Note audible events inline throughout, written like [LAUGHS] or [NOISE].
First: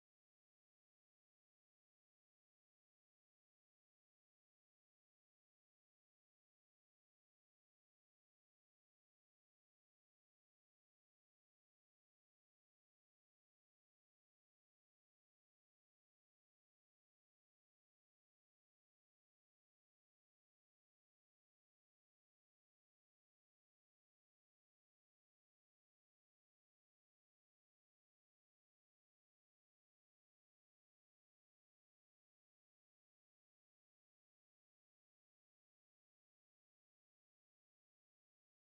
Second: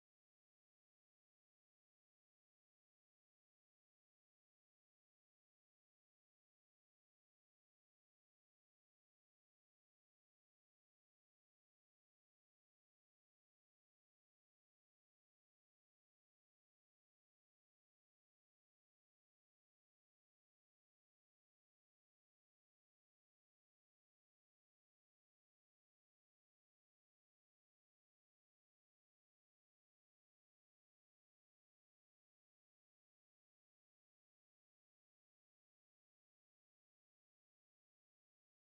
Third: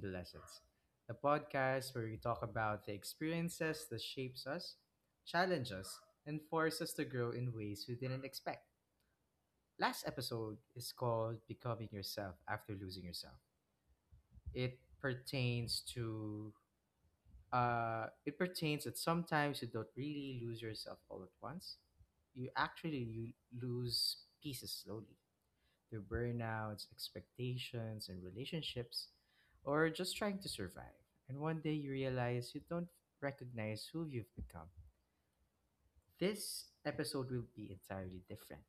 the Lessons, the podcast where we talk about the experiences that shapes us, challenge us, and force us to grow in ways we didn't expect. Last episode is called Becoming Yourself After Losing Yourself. It pertains to It pertains that sometimes you don't really lose yourself all at once. You lose pieces slowly to burnouts, expectations, and relationships, or just trying to survive. And one day you realize you don't recognize who you've become. This episode will be entirely different.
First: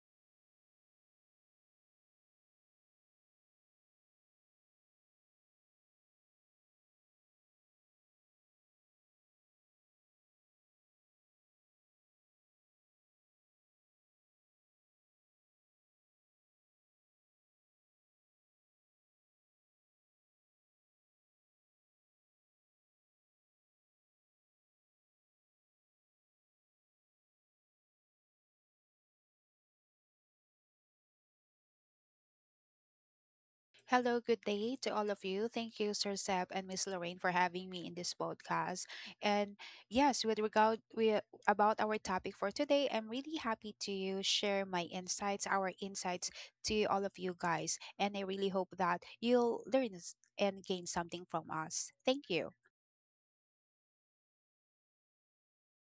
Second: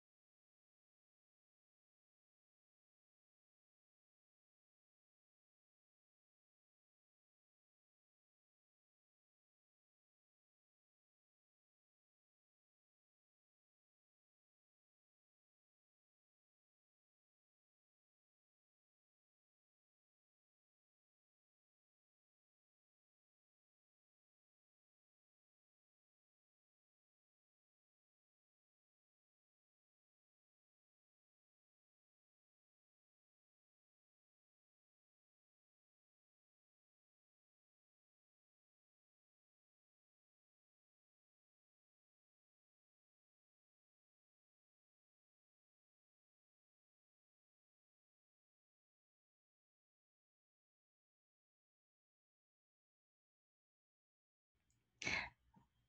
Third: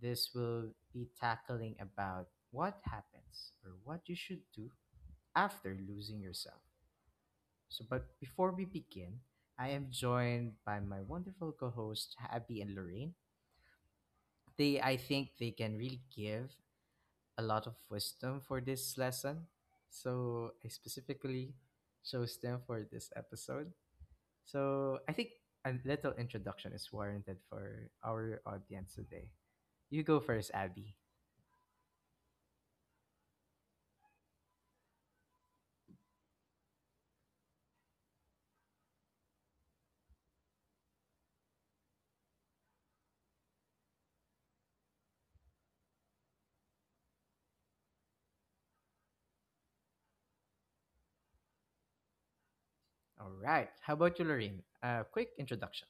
This will be tackling about what happens or what you should do after losing yourself. So, but before we begin, I am joined by my wonderful co-host Abby and Lorraine. They, I think, they can really give a lot of wisdom for this lesson. So I specifically chose them for this episode. So I think a little introduction is warranted for our audience today. You go first, Abby. Hello, good day to all of you. Thank you, Sir Seb and Miss Lorraine, for having me in this podcast. And yes, about our topic for today, I'm really happy to share my insights, our insights to all of you guys. And I really hope that you'll learn and gain something from us. Thank you. All right. How about you, Lorraine? A quick introduction.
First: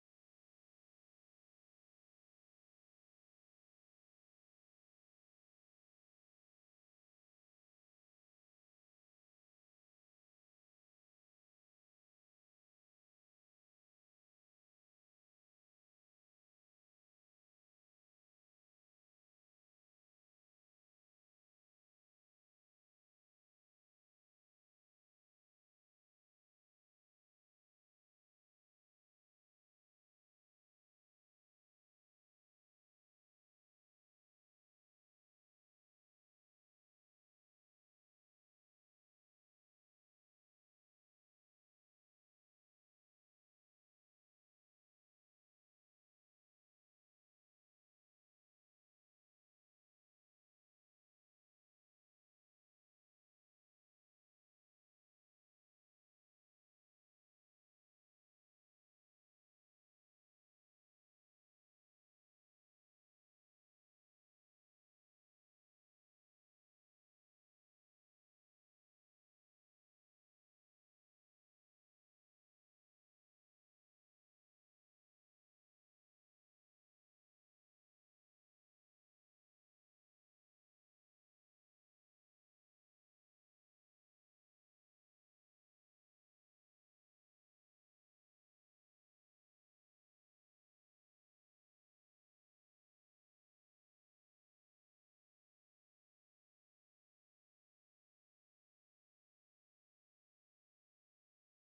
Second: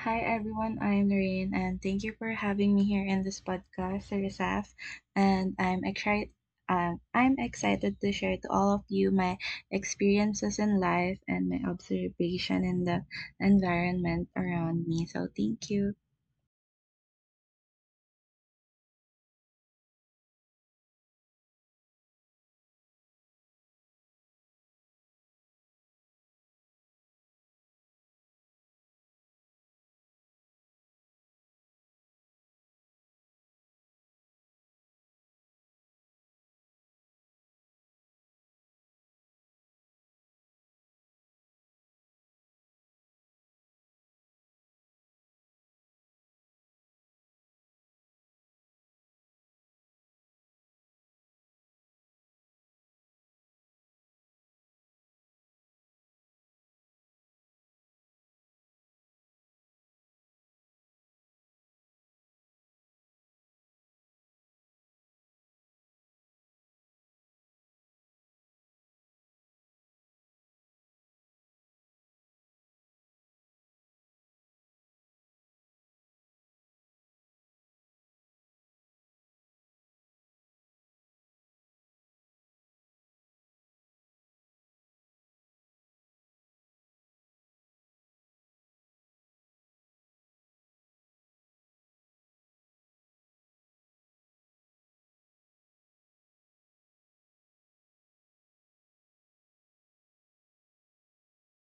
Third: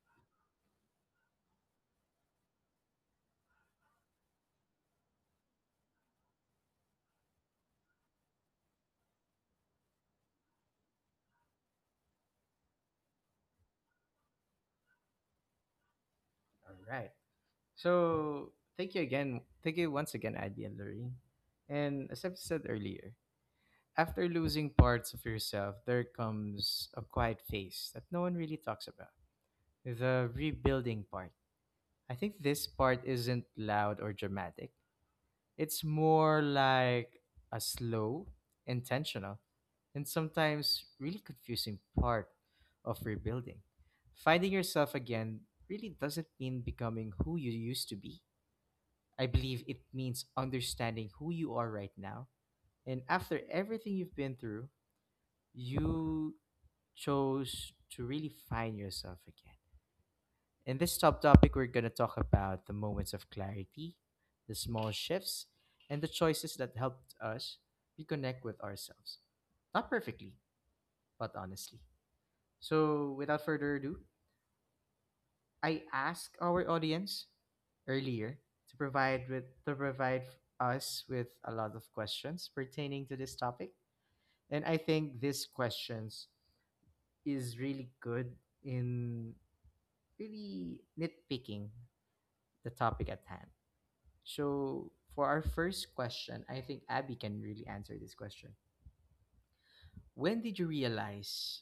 Hi everyone, I'm Noreen and thank you for having me here in this podcast, Rizaf. And I'm excited I'm excited to share to all of you my experiences in life and my observation in the environment around me. So thank you. All right. So thank you again. Thank you once again, Abby and Lorraine. And as I've said earlier, after losing parts of yourself, there comes a quiet phase that no one really talks about the rebuilding part. I think this part isn't loud or dramatic. It's more like a slow, intentional, and sometimes really confusing part of rebuilding. Finding yourself again really doesn't mean becoming who you used to be. I believe it means understanding who you are right now. And after everything you've been through, you chose to really find yourself again. In this subtopic, we're going to talk about the moments of clarity, the small shifts, and the choices that helped us reconnect with ourselves. Not perfectly, but honestly. So, without further ado, I ask our audience earlier to provide us with a lot of questions pertaining to this topic, and I think these questions is really good in really nitpicking the topic at hand. So, for our first question, I think Abby can really answer this question. When did you realize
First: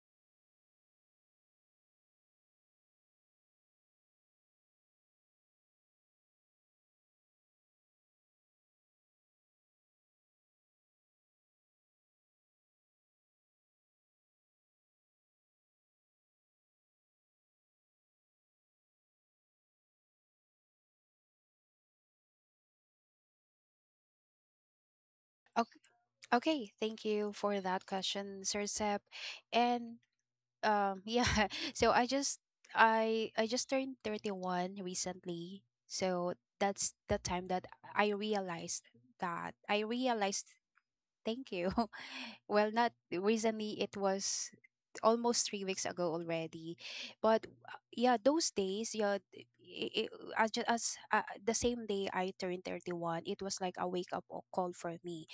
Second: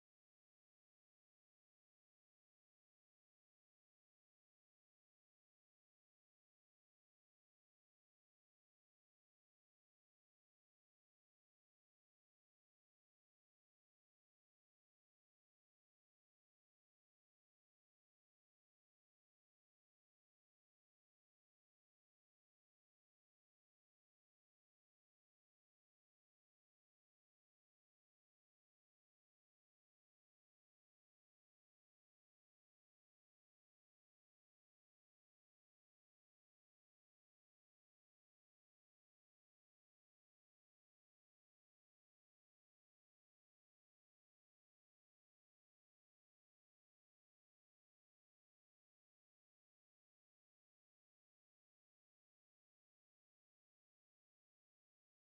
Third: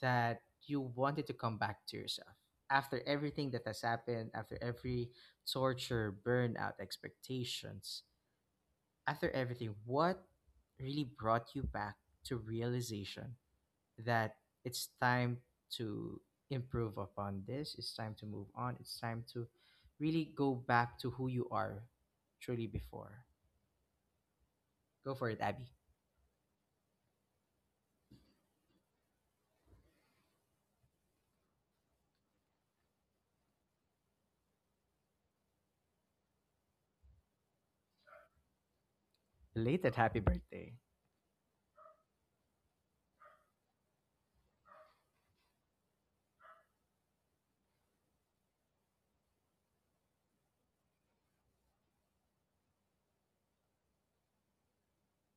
that you wanted to come back to yourself? After everything that has happened, after every torture, burnout, expectations, after everything, what really brought you back to realization that it's time to improve upon this, it's time to move on, it's time to really go back to who you are truly before? Go for it, Abby. Okay, okay, thank you for that question, Sir Seb. And yeah [LAUGHS] So I just turned 31 recently. So that's the time that i realized that i Belated happy realized birthday. Thank you. [LAUGHS] Well, not recently, it was almost 3 weeks ago already. But yeah, those days, yeah, it, as, ju- as the same day I turned 31, it was like a wake-up call for me,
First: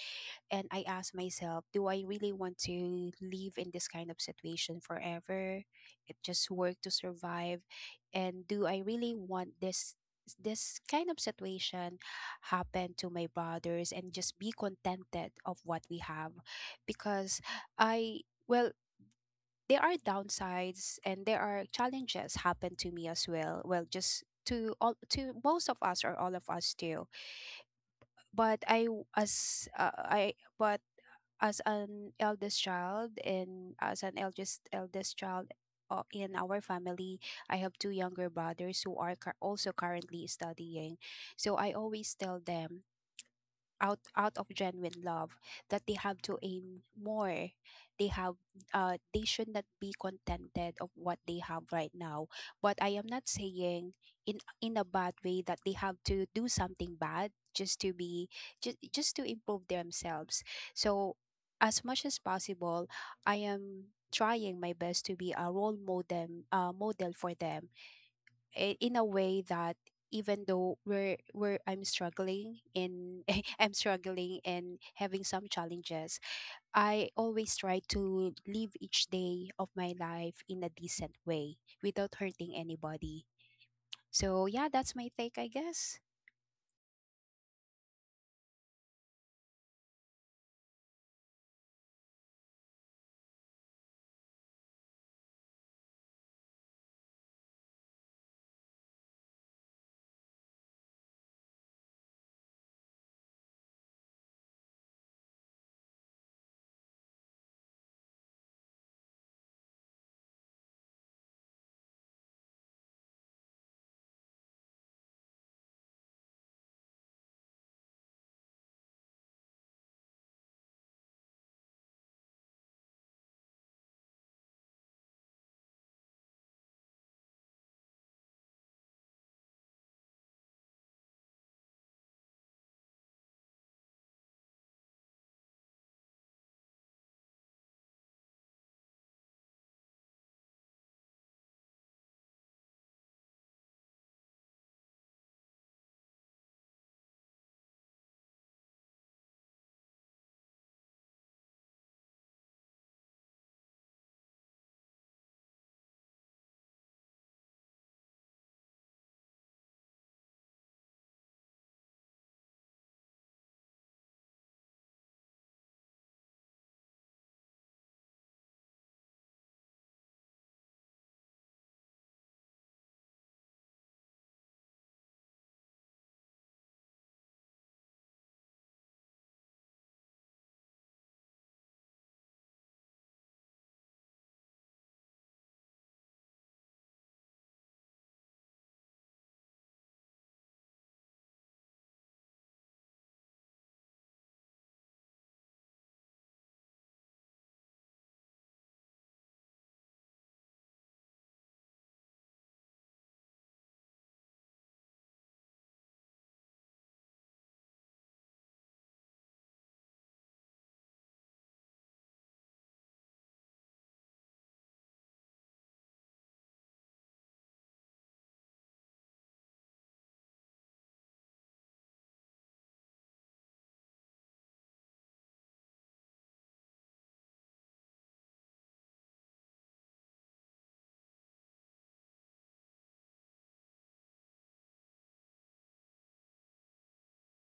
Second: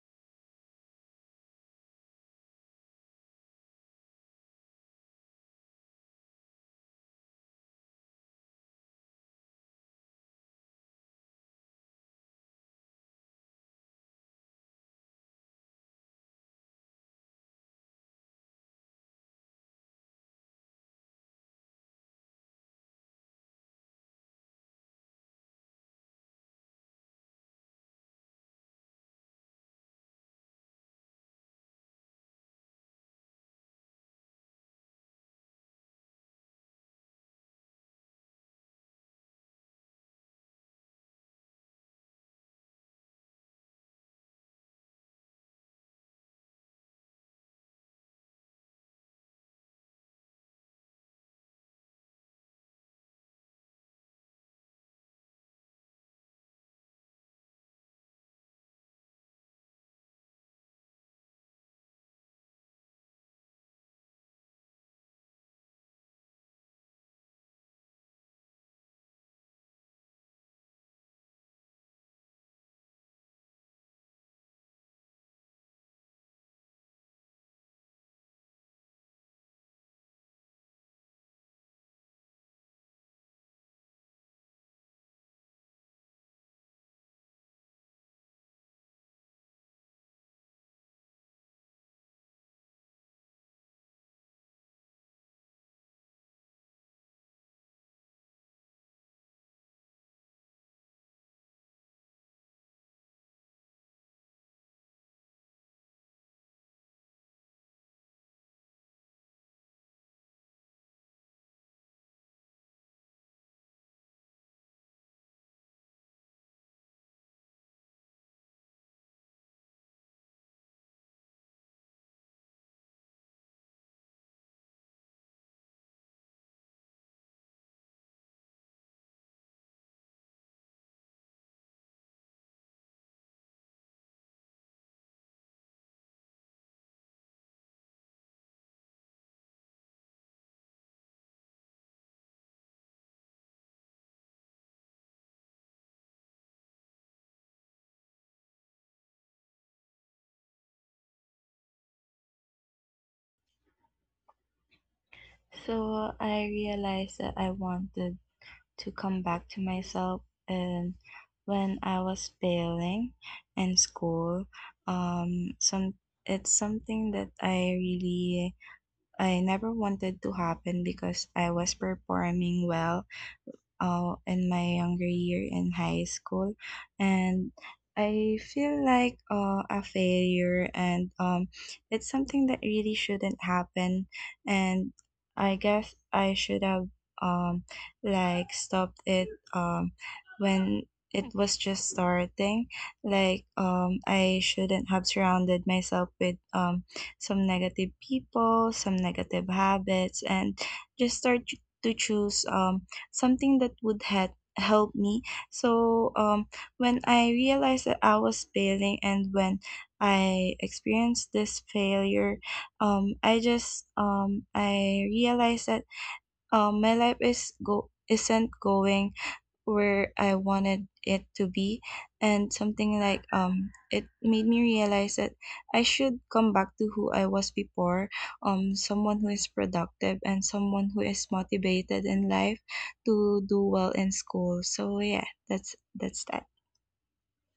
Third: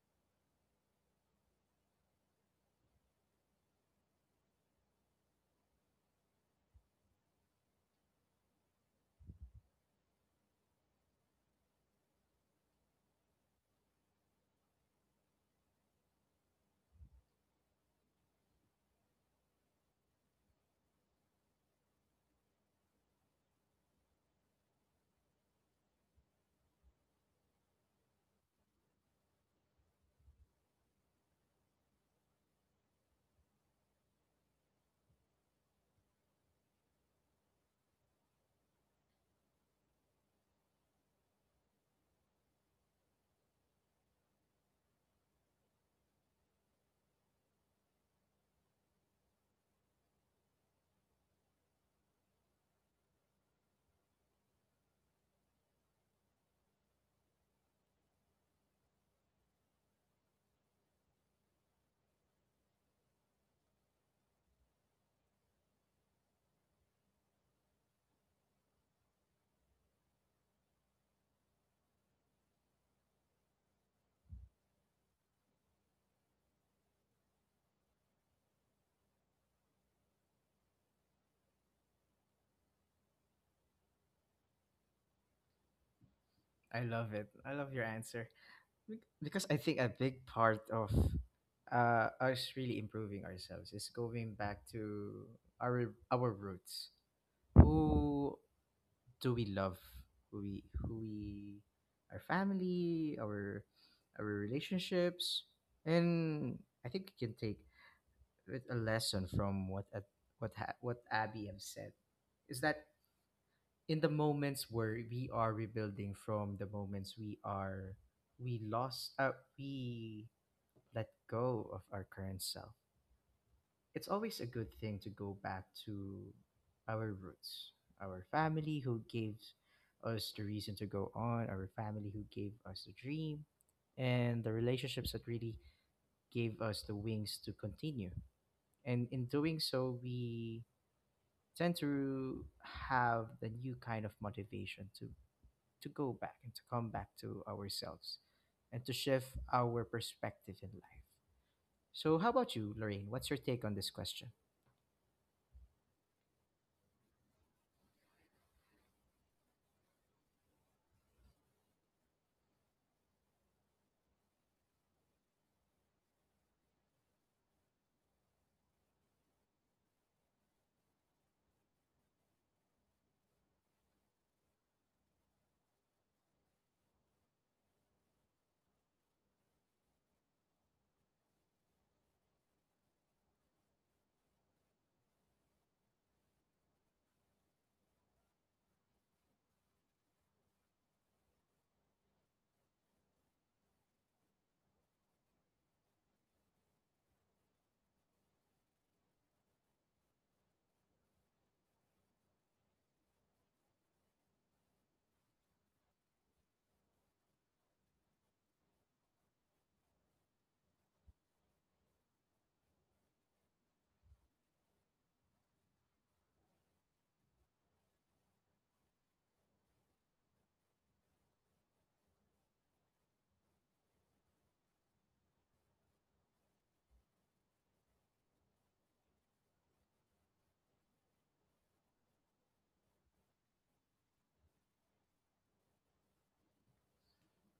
and I ask myself, do I really want to live in this kind of situation forever? It just work to survive, and do I really want this kind of situation happen to my brothers, and just be contented of what we have? Because I, well, there are downsides and there are challenges happen to me as well, just to most of us or all of us too. But I w- as I but as an eldest child, and as an eldest child in our family, I have two younger brothers who are also currently studying. So I always tell them out of genuine love that they have to aim more. They have uh they should not be contented of what they have right now. But I am not saying in a bad way that they have to do something bad just to be just to improve themselves. So as much as possible, I am trying my best to be a role model for them, in a way that even though we're I'm struggling in [LAUGHS] I'm struggling and having some challenges, I always try to live each day of my life in a decent way without hurting anybody. So yeah, that's my take, I guess. I love it. I love your answer. Because I think a big part of us really improving ourselves is going back to our roots. Who do we love? Who we, our family, our relationships, and I think we can take with a lesson from what a- what ha- what Abby have said is that in the moments where we are rebuilding from the moments we lost we let go of our current self, it's always a good thing to go back to our roots, our family who gave us the reason to go on, our family who gave us the dream and the relationships that really gave us the wings to continue. And in doing so we tend to have the new kind of motivation to go back and to come back to ourselves and to shift our perspective in life. So how about you, Lorraine? What's your take on this question? So I realized that I wanted to come back to myself and when I was failing in school. Some It's something that I really I never wanted to happen because I was performing well in my younger year in high school, and I feel like a failure, and it's something that really shouldn't happen, and I guess I should have, um, like, stopped it um, when it was just starting. Like, I shouldn't have surrounded myself with, some negative people, some negative habits, and just start to choose something that would had help me. So when I realized that I was failing and when I experienced this failure, I just, I realized that, my life is go isn't going where I wanted it to be, and something like, it made me realize that I should come back to who I was before, someone who is productive and someone who is motivated in life to do well in school. So yeah, that's that.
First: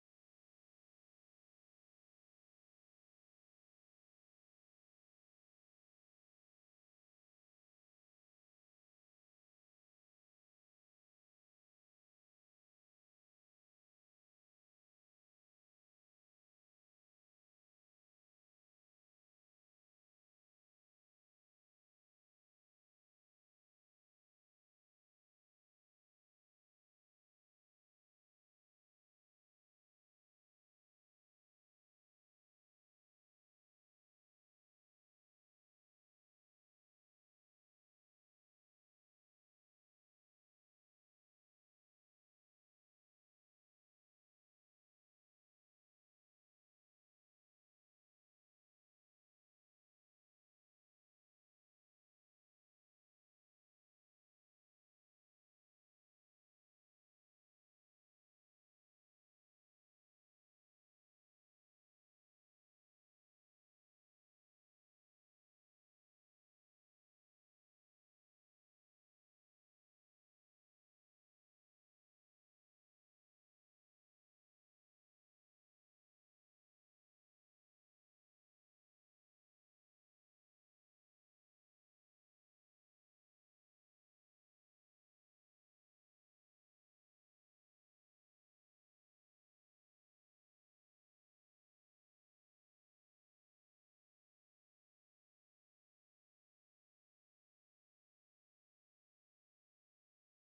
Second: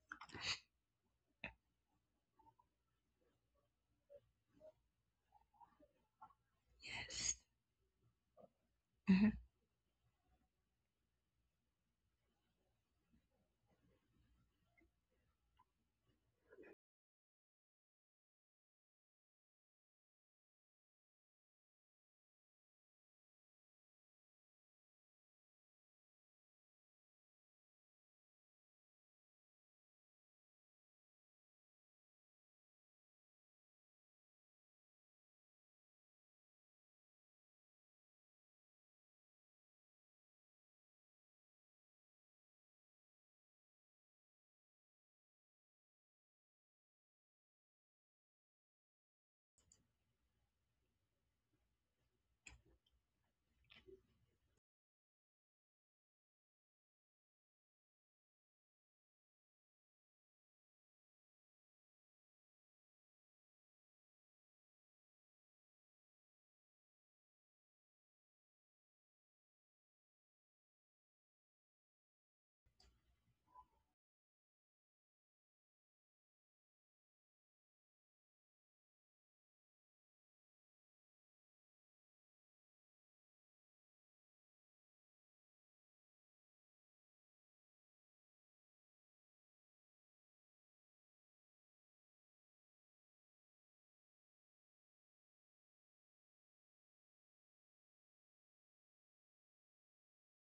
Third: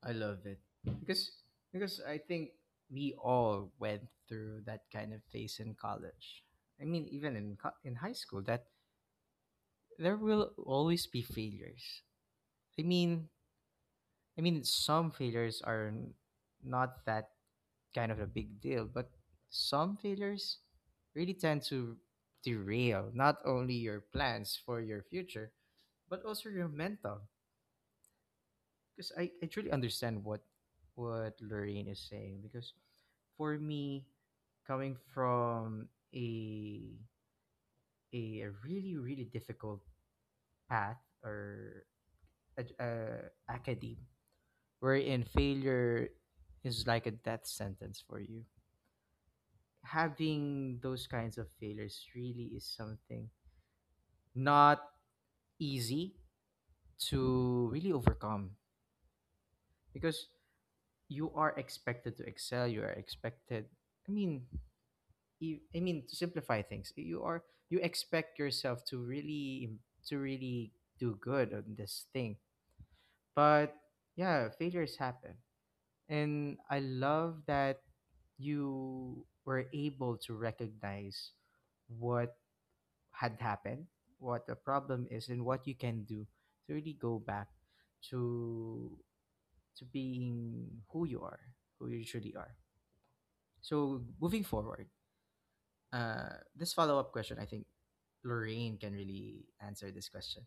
I love it. Because I think we all went through that kind of phase in college. I mean, even Yes. In high school that Mhm. there will always be failures. I mean, I mean, some failures are not that kind of a big deal, but some failures really tend to derail not only your plans for your future, but also your mental. Because I truly understand what Lorraine is saying. Because for me, coming from a a really really difficult path or a academe wherein failure is like a death sentence for you. Having those kinds of failures really is something not easy to really overcome because you are expected to excel. You are expected. I mean, I mean to simplify things, you expect yourself to really to really do good on this thing. But yeah, failures happen. And I love that you were able to recognize what had happened, what the problem is, and what you can do to really go back to being who you are, who you truly are. So moving forward, this follow up question, I think Lorraine can really answer this question.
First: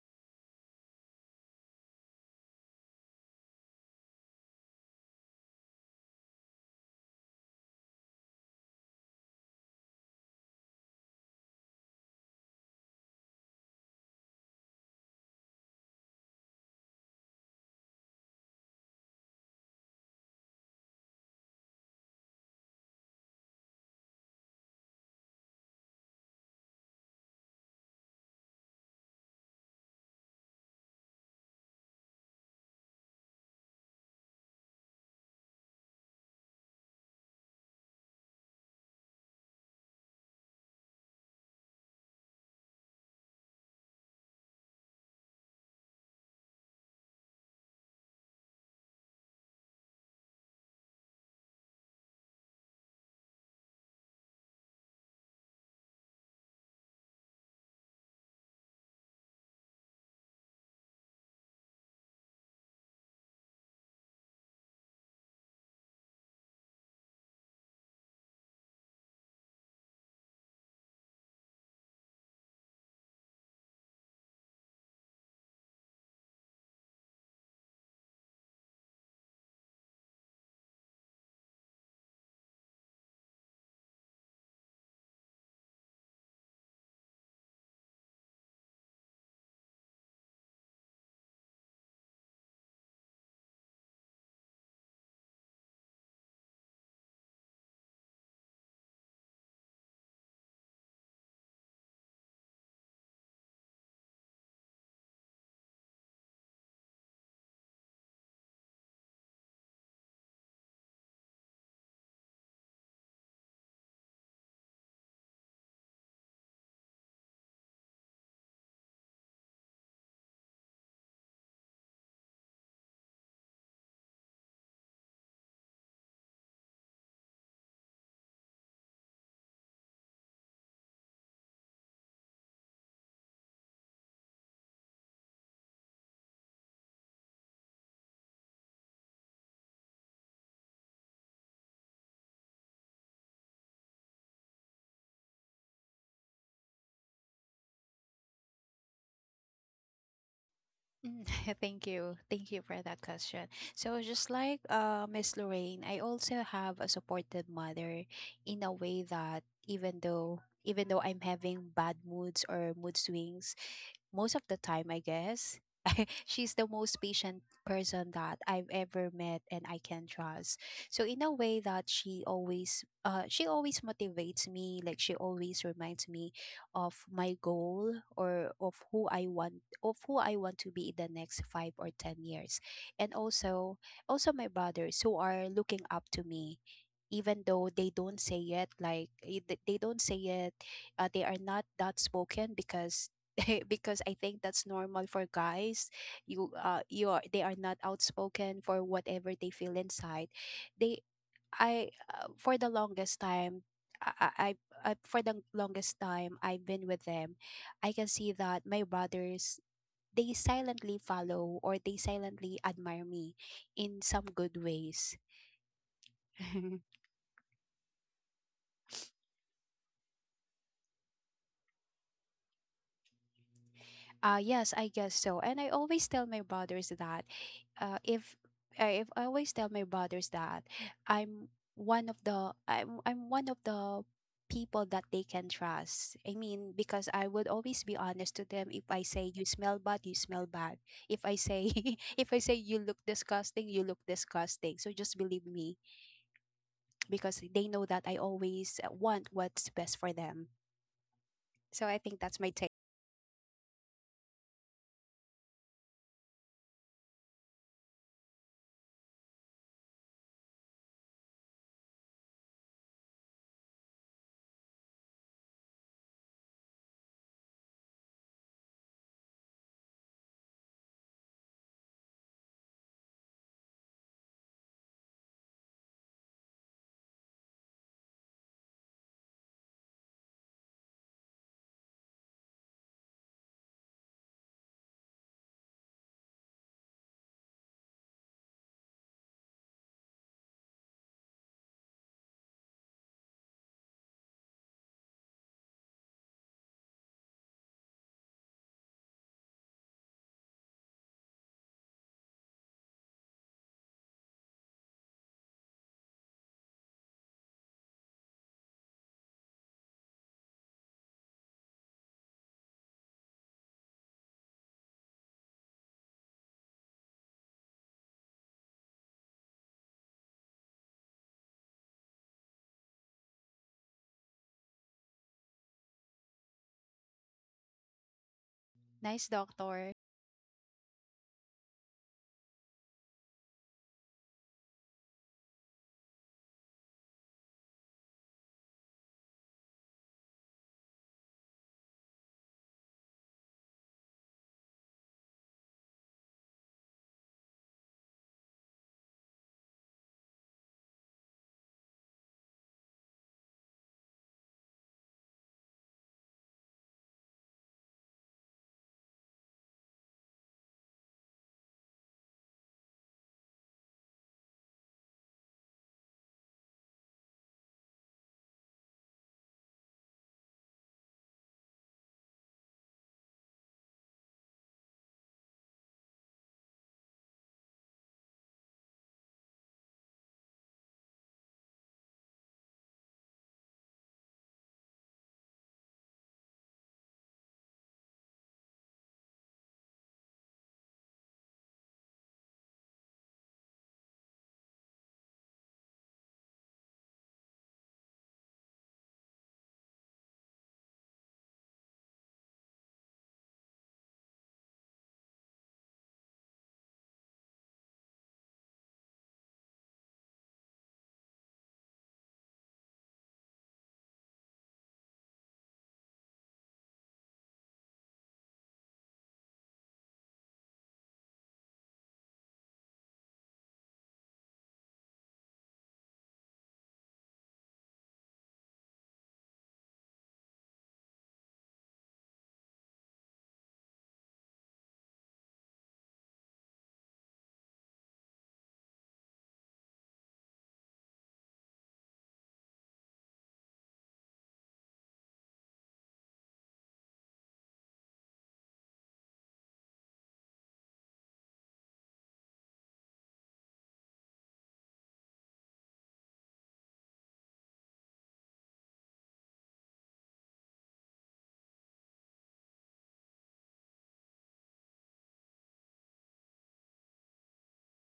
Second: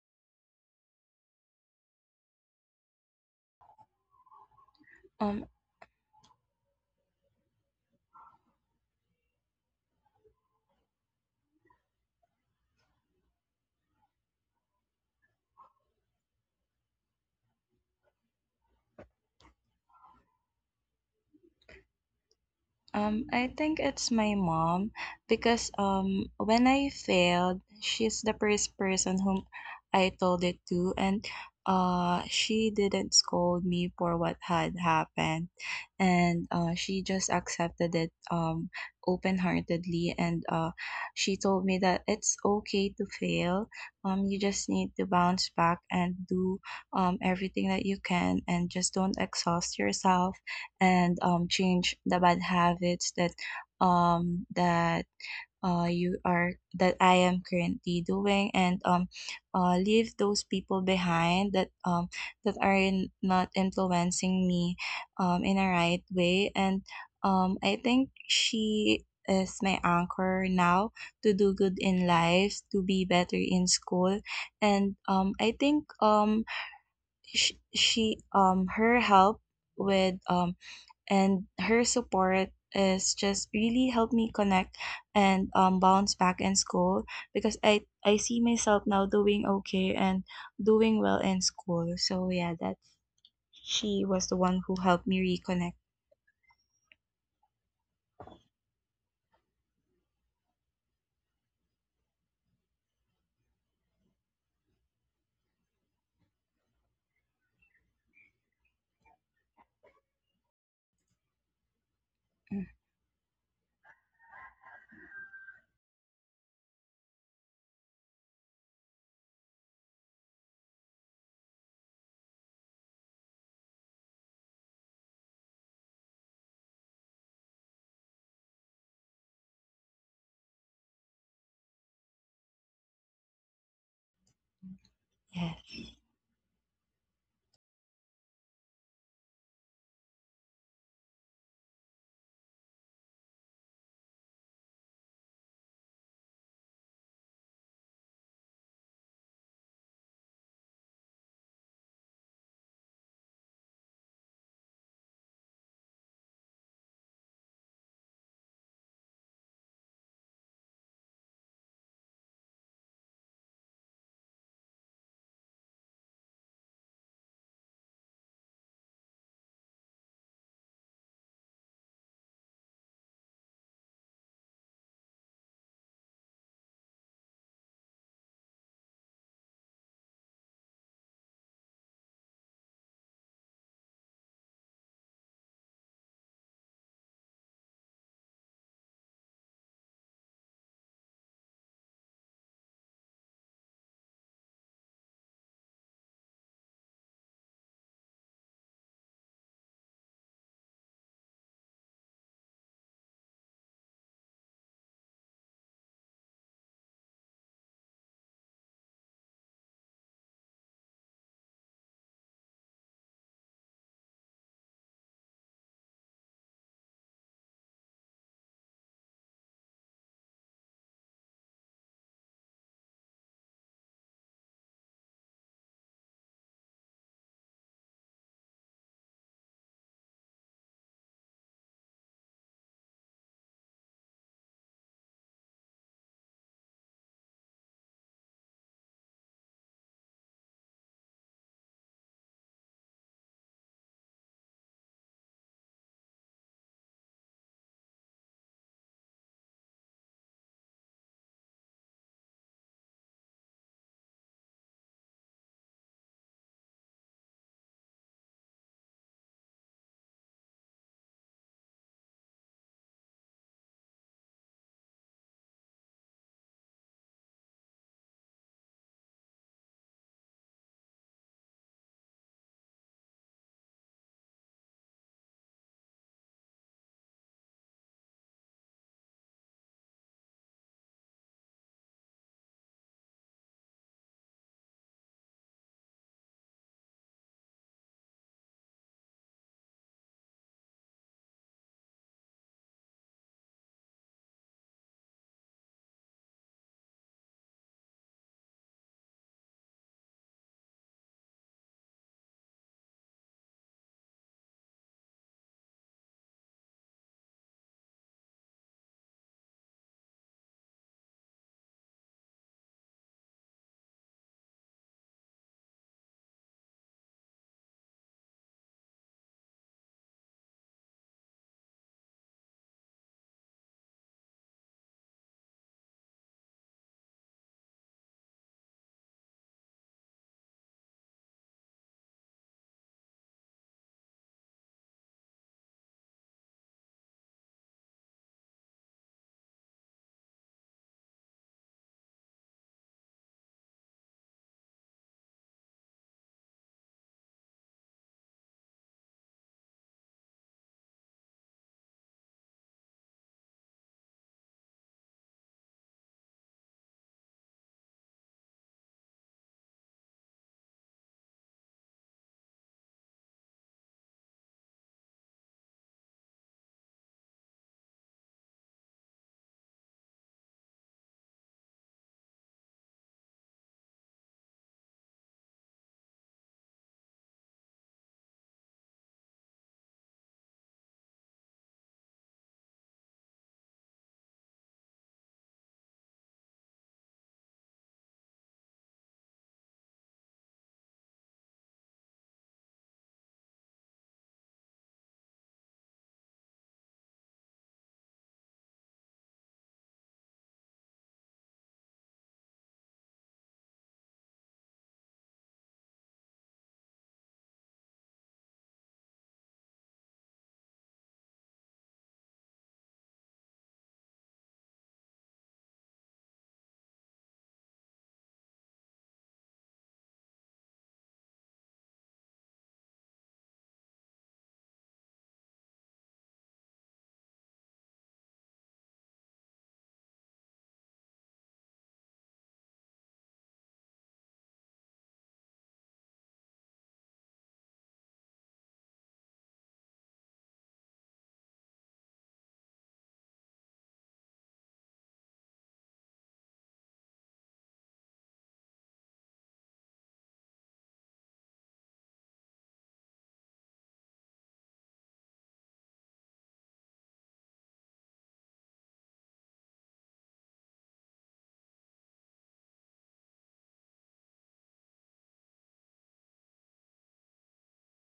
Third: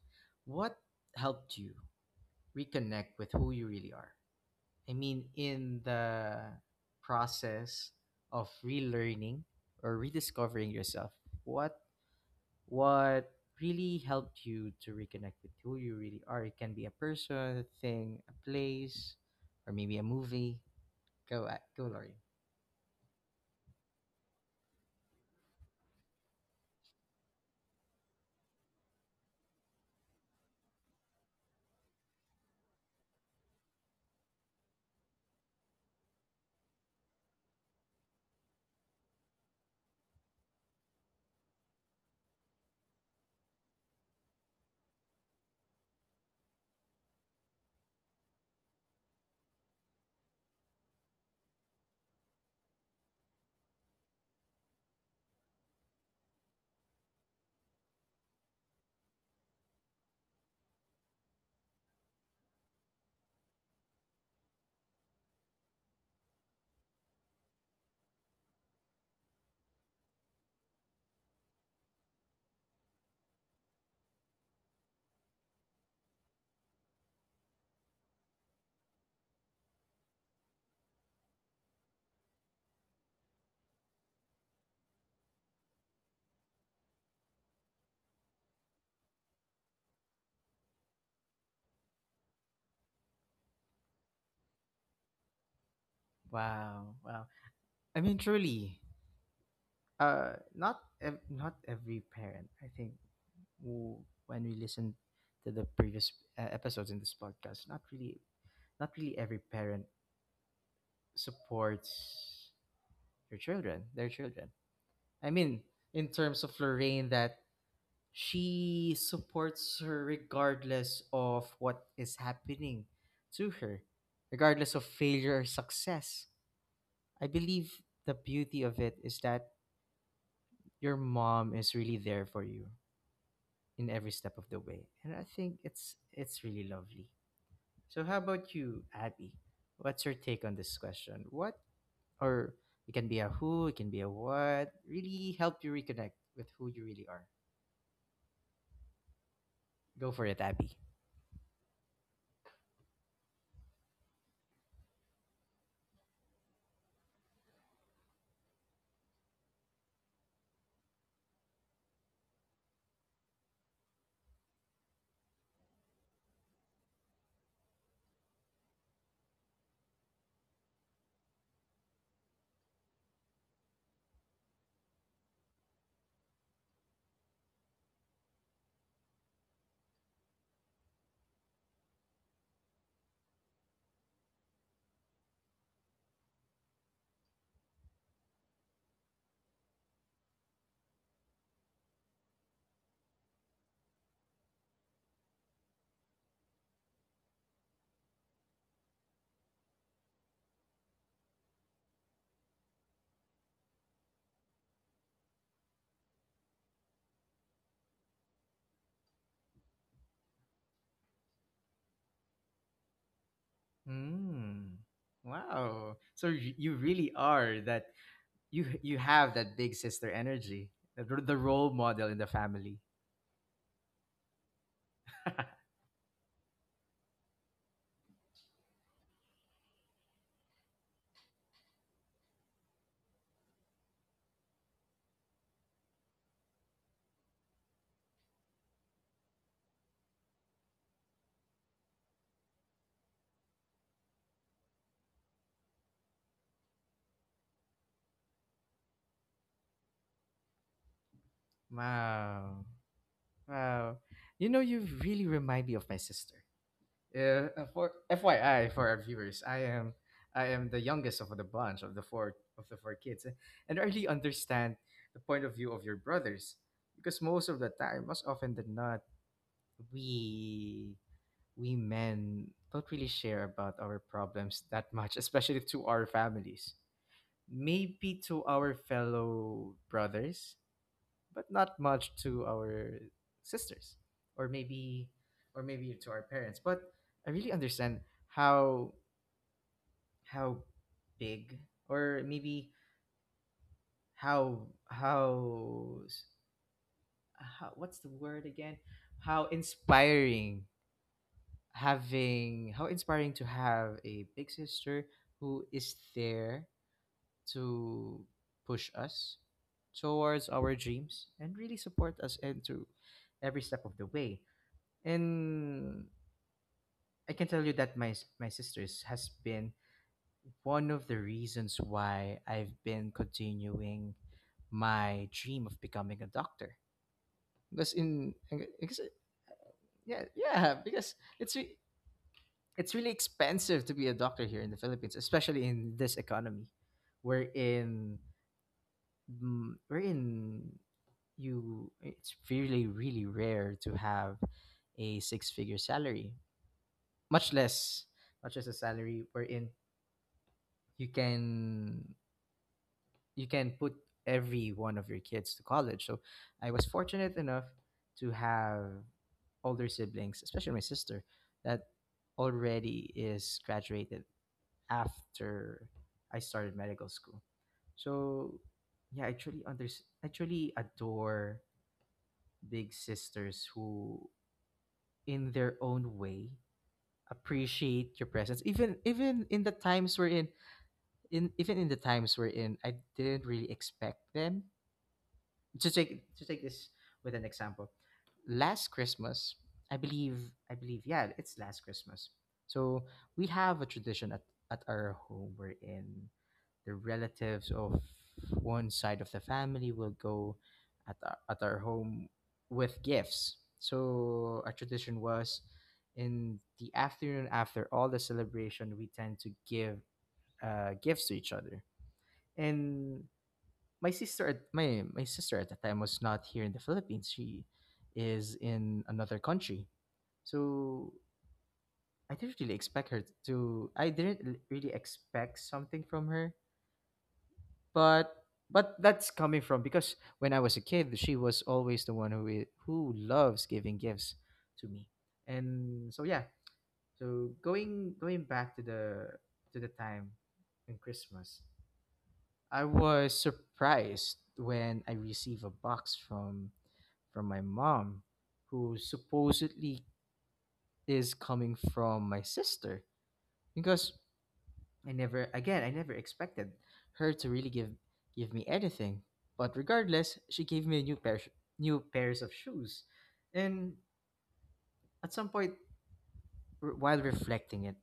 What helped you reconnect with who you really are? I mean, Um, in the process of relearning or rediscovering yourself, what what really helped you to reconnect with who you really are? It can be a person, a thing, a place, or maybe a movie. Go, Lori. I think it's my mom because when I failed, she's the first person whom I told it to, and she didn't scold me for what had happened, and she just accepted it, open-heartedly, and she told me that it's okay to fail. You just need to bounce back and do everything that you can, and just don't exhaust yourself, and change the bad habits that that you are that I am currently doing, and, leave those people behind that, that are not influencing me in a right way. And I think she is my anchor now to do good in life, to be better in school. And she, her help with, and her support is just really helped me connect and, bounce back in school, because I see myself now doing okay and doing well in school. So yeah, that, she was the one who helped me reconnect. Wow, wow. I mean, truly, not every parent, I think, who- when we listen to the previous episodes in this podcast, not really every parent supports Mm. your children, their children. I mean, in terms of Lorraine, that she supports her regardless of what is happening to her, regardless of failure or success. I believe the beauty of it is that your mom is really there for you in every step of the way. And I think Yes. it's really lovely. So how about you, Abby? What's your take on this question? What or it can be a who, it can be a what. Really help you reconnect with who you really are. Go for it, Abby. Mm. [LAUGHS] Thank you. Thank you for that question. So just like Miss Lorraine, I also have a supportive mother in a way that even though I'm having bad moods or mood swings most of the time, I guess. [LAUGHS] She's the most patient person that I've ever met and I can trust. So in a way that she always motivates me, like she always reminds me of my goal, or of who I want to be in the next 5 or 10 years. And also my brothers, who are looking up to me even though they don't say it, like they don't say it. They are not that spoken because [LAUGHS] because I think that's normal for guys. You you are they are not outspoken for whatever they feel inside. They I for the longest time, I, I I've been with them. I can see that my brothers, they silently follow or they silently admire me in some good Mm. ways. Wow. So you [LAUGHS] really are that you have that big sister energy, the role model in the family. Yes, I guess so. And I [LAUGHS] always tell my brothers that uh, if if I always tell my brothers that I'm one of the people that they can trust. I mean, because I would always be honest to them. If I say you smell bad, you smell bad. If I say [LAUGHS] if I say you look disgusting, you look disgusting. So just believe me, because they know that I always want what's best for them. So I think that's my Wow. take. Wow. You know, you really remind me of my sister. Yeah, for FYI for our viewers, I am the youngest of the bunch of the four kids, eh, and I really understand the point of view of your brothers because most of the time, most often than not, we we men don't really share about our problems that much, especially to our families. Maybe to our fellow brothers, but not much to our sisters or maybe or maybe to our parents. But I really understand how how big or maybe how how s- how what's the word again how inspiring having how inspiring to have a big sister who is there to push us towards our dreams and really support us into every step of the way. And I can tell you that my sisters has been one of the reasons why I've been continuing my dream of becoming a doctor. Because in because Nice uh, doctor. yeah, yeah, because it's really expensive to be a doctor here in the Philippines, especially in this economy, wherein wherein you it's really really rare to have a six figure salary, much less much as a salary wherein you can you can put every one of your kids to college. So I was fortunate enough to have older siblings, especially my sister, that already is graduated after I started medical school. So yeah, I truly adore big sisters who in their own way appreciate your presence, even in the times we're in, I didn't really expect them to take this with an example. Last Christmas, I believe, I believe, yeah, it's last Christmas. So we have a tradition at our home wherein the relatives of one side of the family will go at our home with gifts. So our tradition was in the afternoon after all the celebration, we tend to give gifts to each other. And my my sister at the time was not here in the Philippines. She is in another country. So I didn't really expect something from her. But but that's coming from because when I was a kid, she was always the one who who loves giving gifts to me. And so yeah. So going back to the time in Christmas. I was surprised when I received a box from my mom, who supposedly is coming from my sister, because I never expected her to really give me anything. But regardless, she gave me a new pairs of shoes, and at some point, while reflecting it,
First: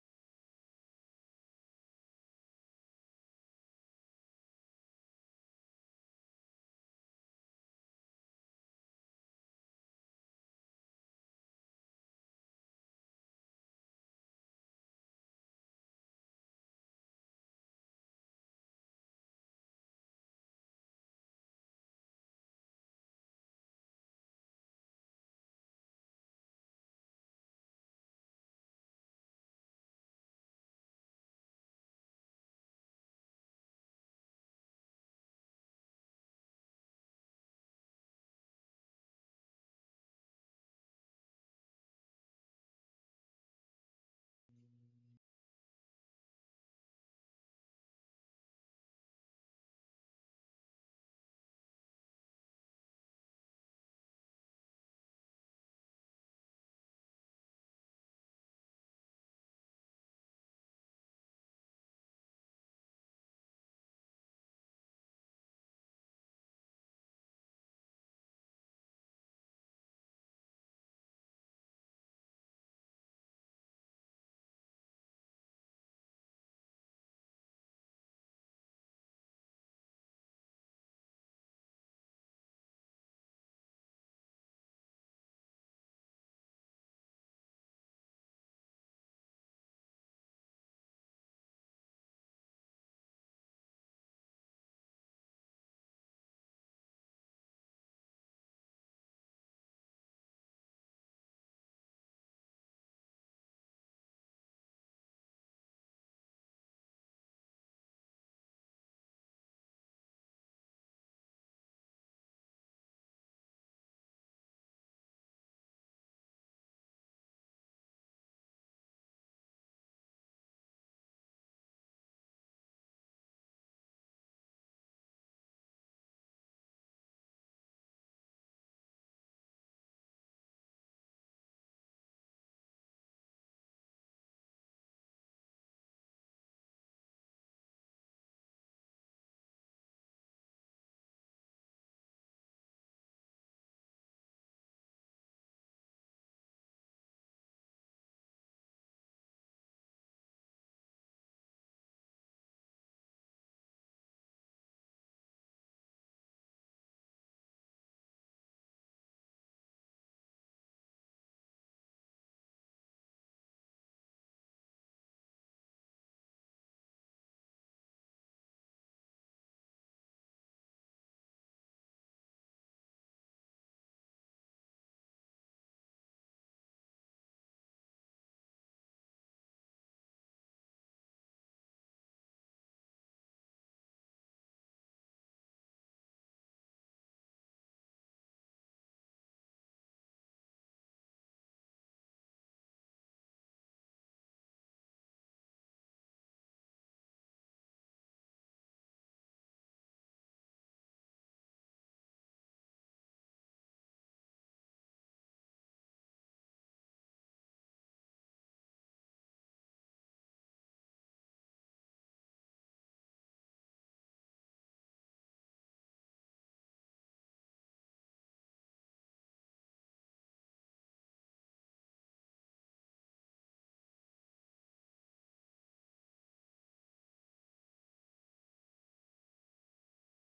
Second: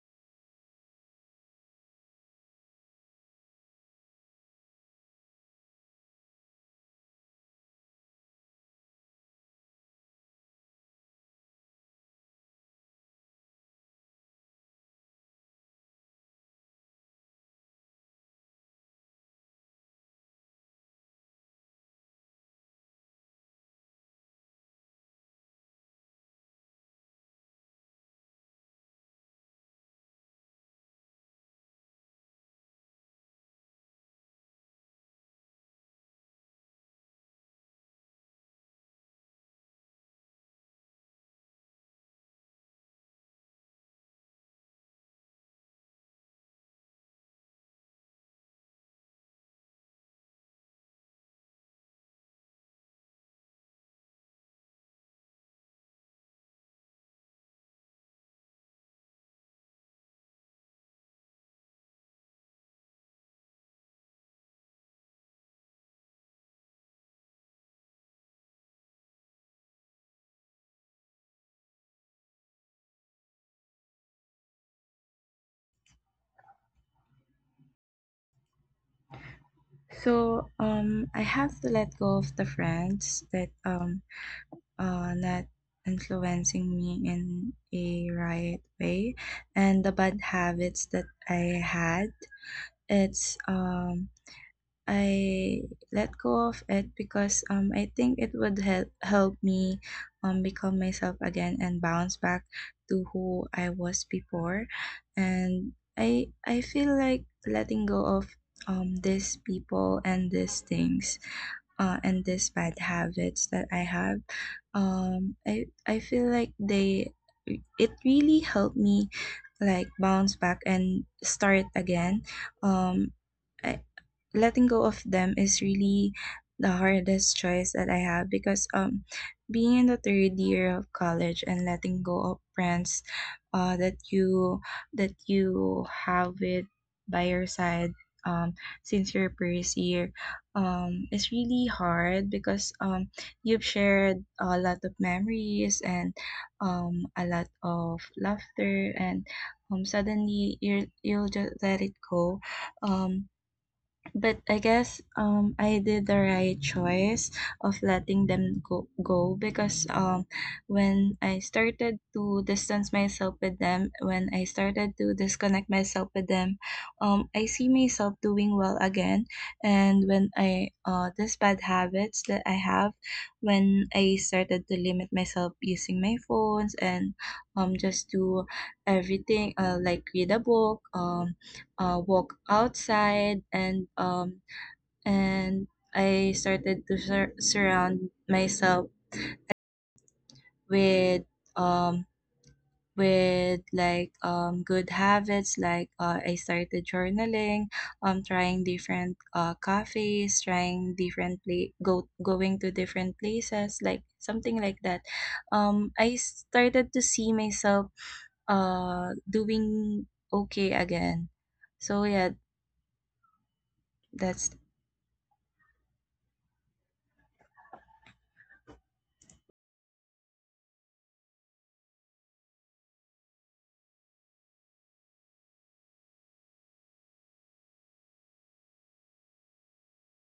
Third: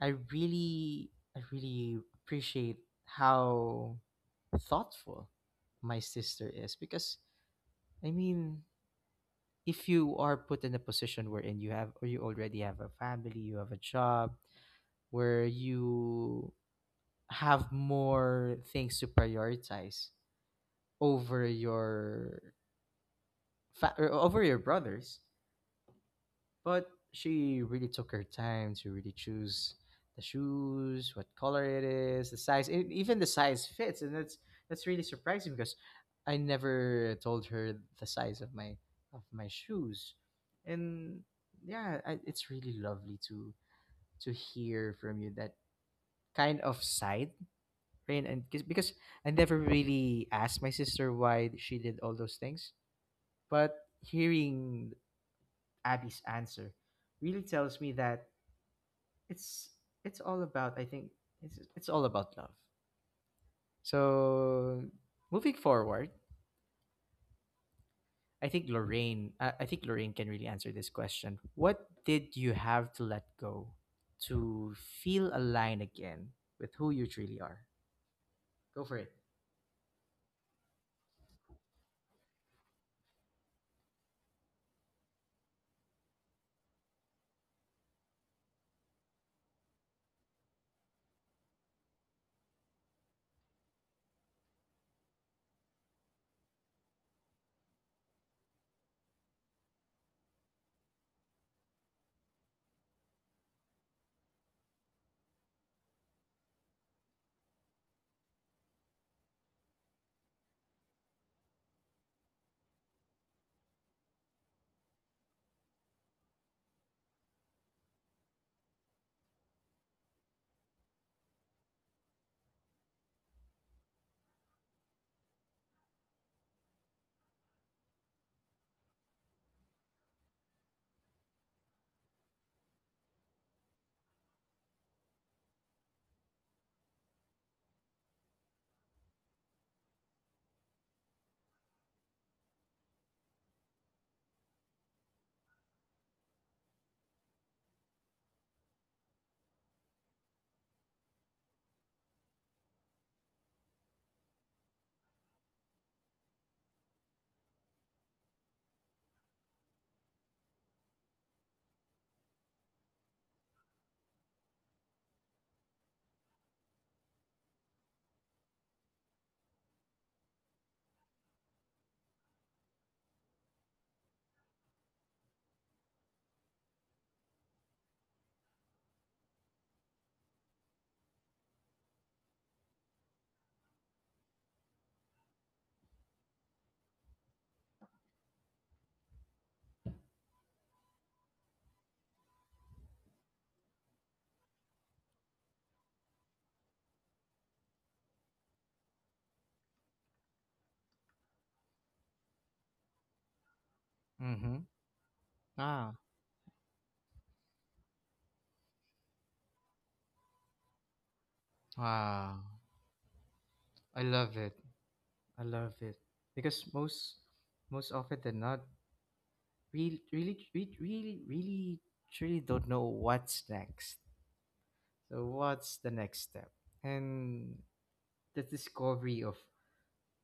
I really I really appreciate how thoughtful my sister is. Because I mean, if you are put in a position wherein you already have a family, you have a job, where you have more things to prioritize over your fa- or over your brothers, but she really took her time to really choose the shoes, what color it is, the size, and even the size fits. And that's really surprising because I never told her the size of my shoes. And yeah, it's really lovely to hear from you that kind of side, Rain, and because I never really asked my sister why she did all those things, but hearing Abby's answer really tells me that it's it's all about I think it's all about love. So moving forward, I think Lorraine can really answer this question. What did you have to let go to feel aligned again with who you truly are? Go for it. So, I have to let go of the friends that not influencing me in a right way, and the bad habits that I had. It's I let go of it because, I think it would help me, become myself again and bounce back to who I was before. And I feel like letting go of, these people and these things, and these bad habits that I have. I feel like they, it really helped me, like, bounce back and start again. Um, I, Letting go of them is really the hardest choice that I have, because being in the third year of college and letting go of friends that you have it by your side, um since your first year, is really hard because you've shared a lot of memories and, a lot of laughter, and suddenly you, you'll just let it go. um but I guess, I did the right choice of letting them go because, when I started to distance myself with them, when I started to disconnect myself with them, I see myself doing well again. And when I, these bad habits that I have, when I started to limit myself using my phones and, just do everything, like read a book, walk outside, and, and I started to surround myself with, um, with, like, good habits, like, I started journaling, trying different cafes, trying different go going to different places, like something Mm-hmm. like that. Ah. I started to see myself, doing okay again. So yeah, Wow. I love that's. it. I love it because most often than not, really, really, really, really, really, truly don't know what's next. So, what's the next step? And the discovery of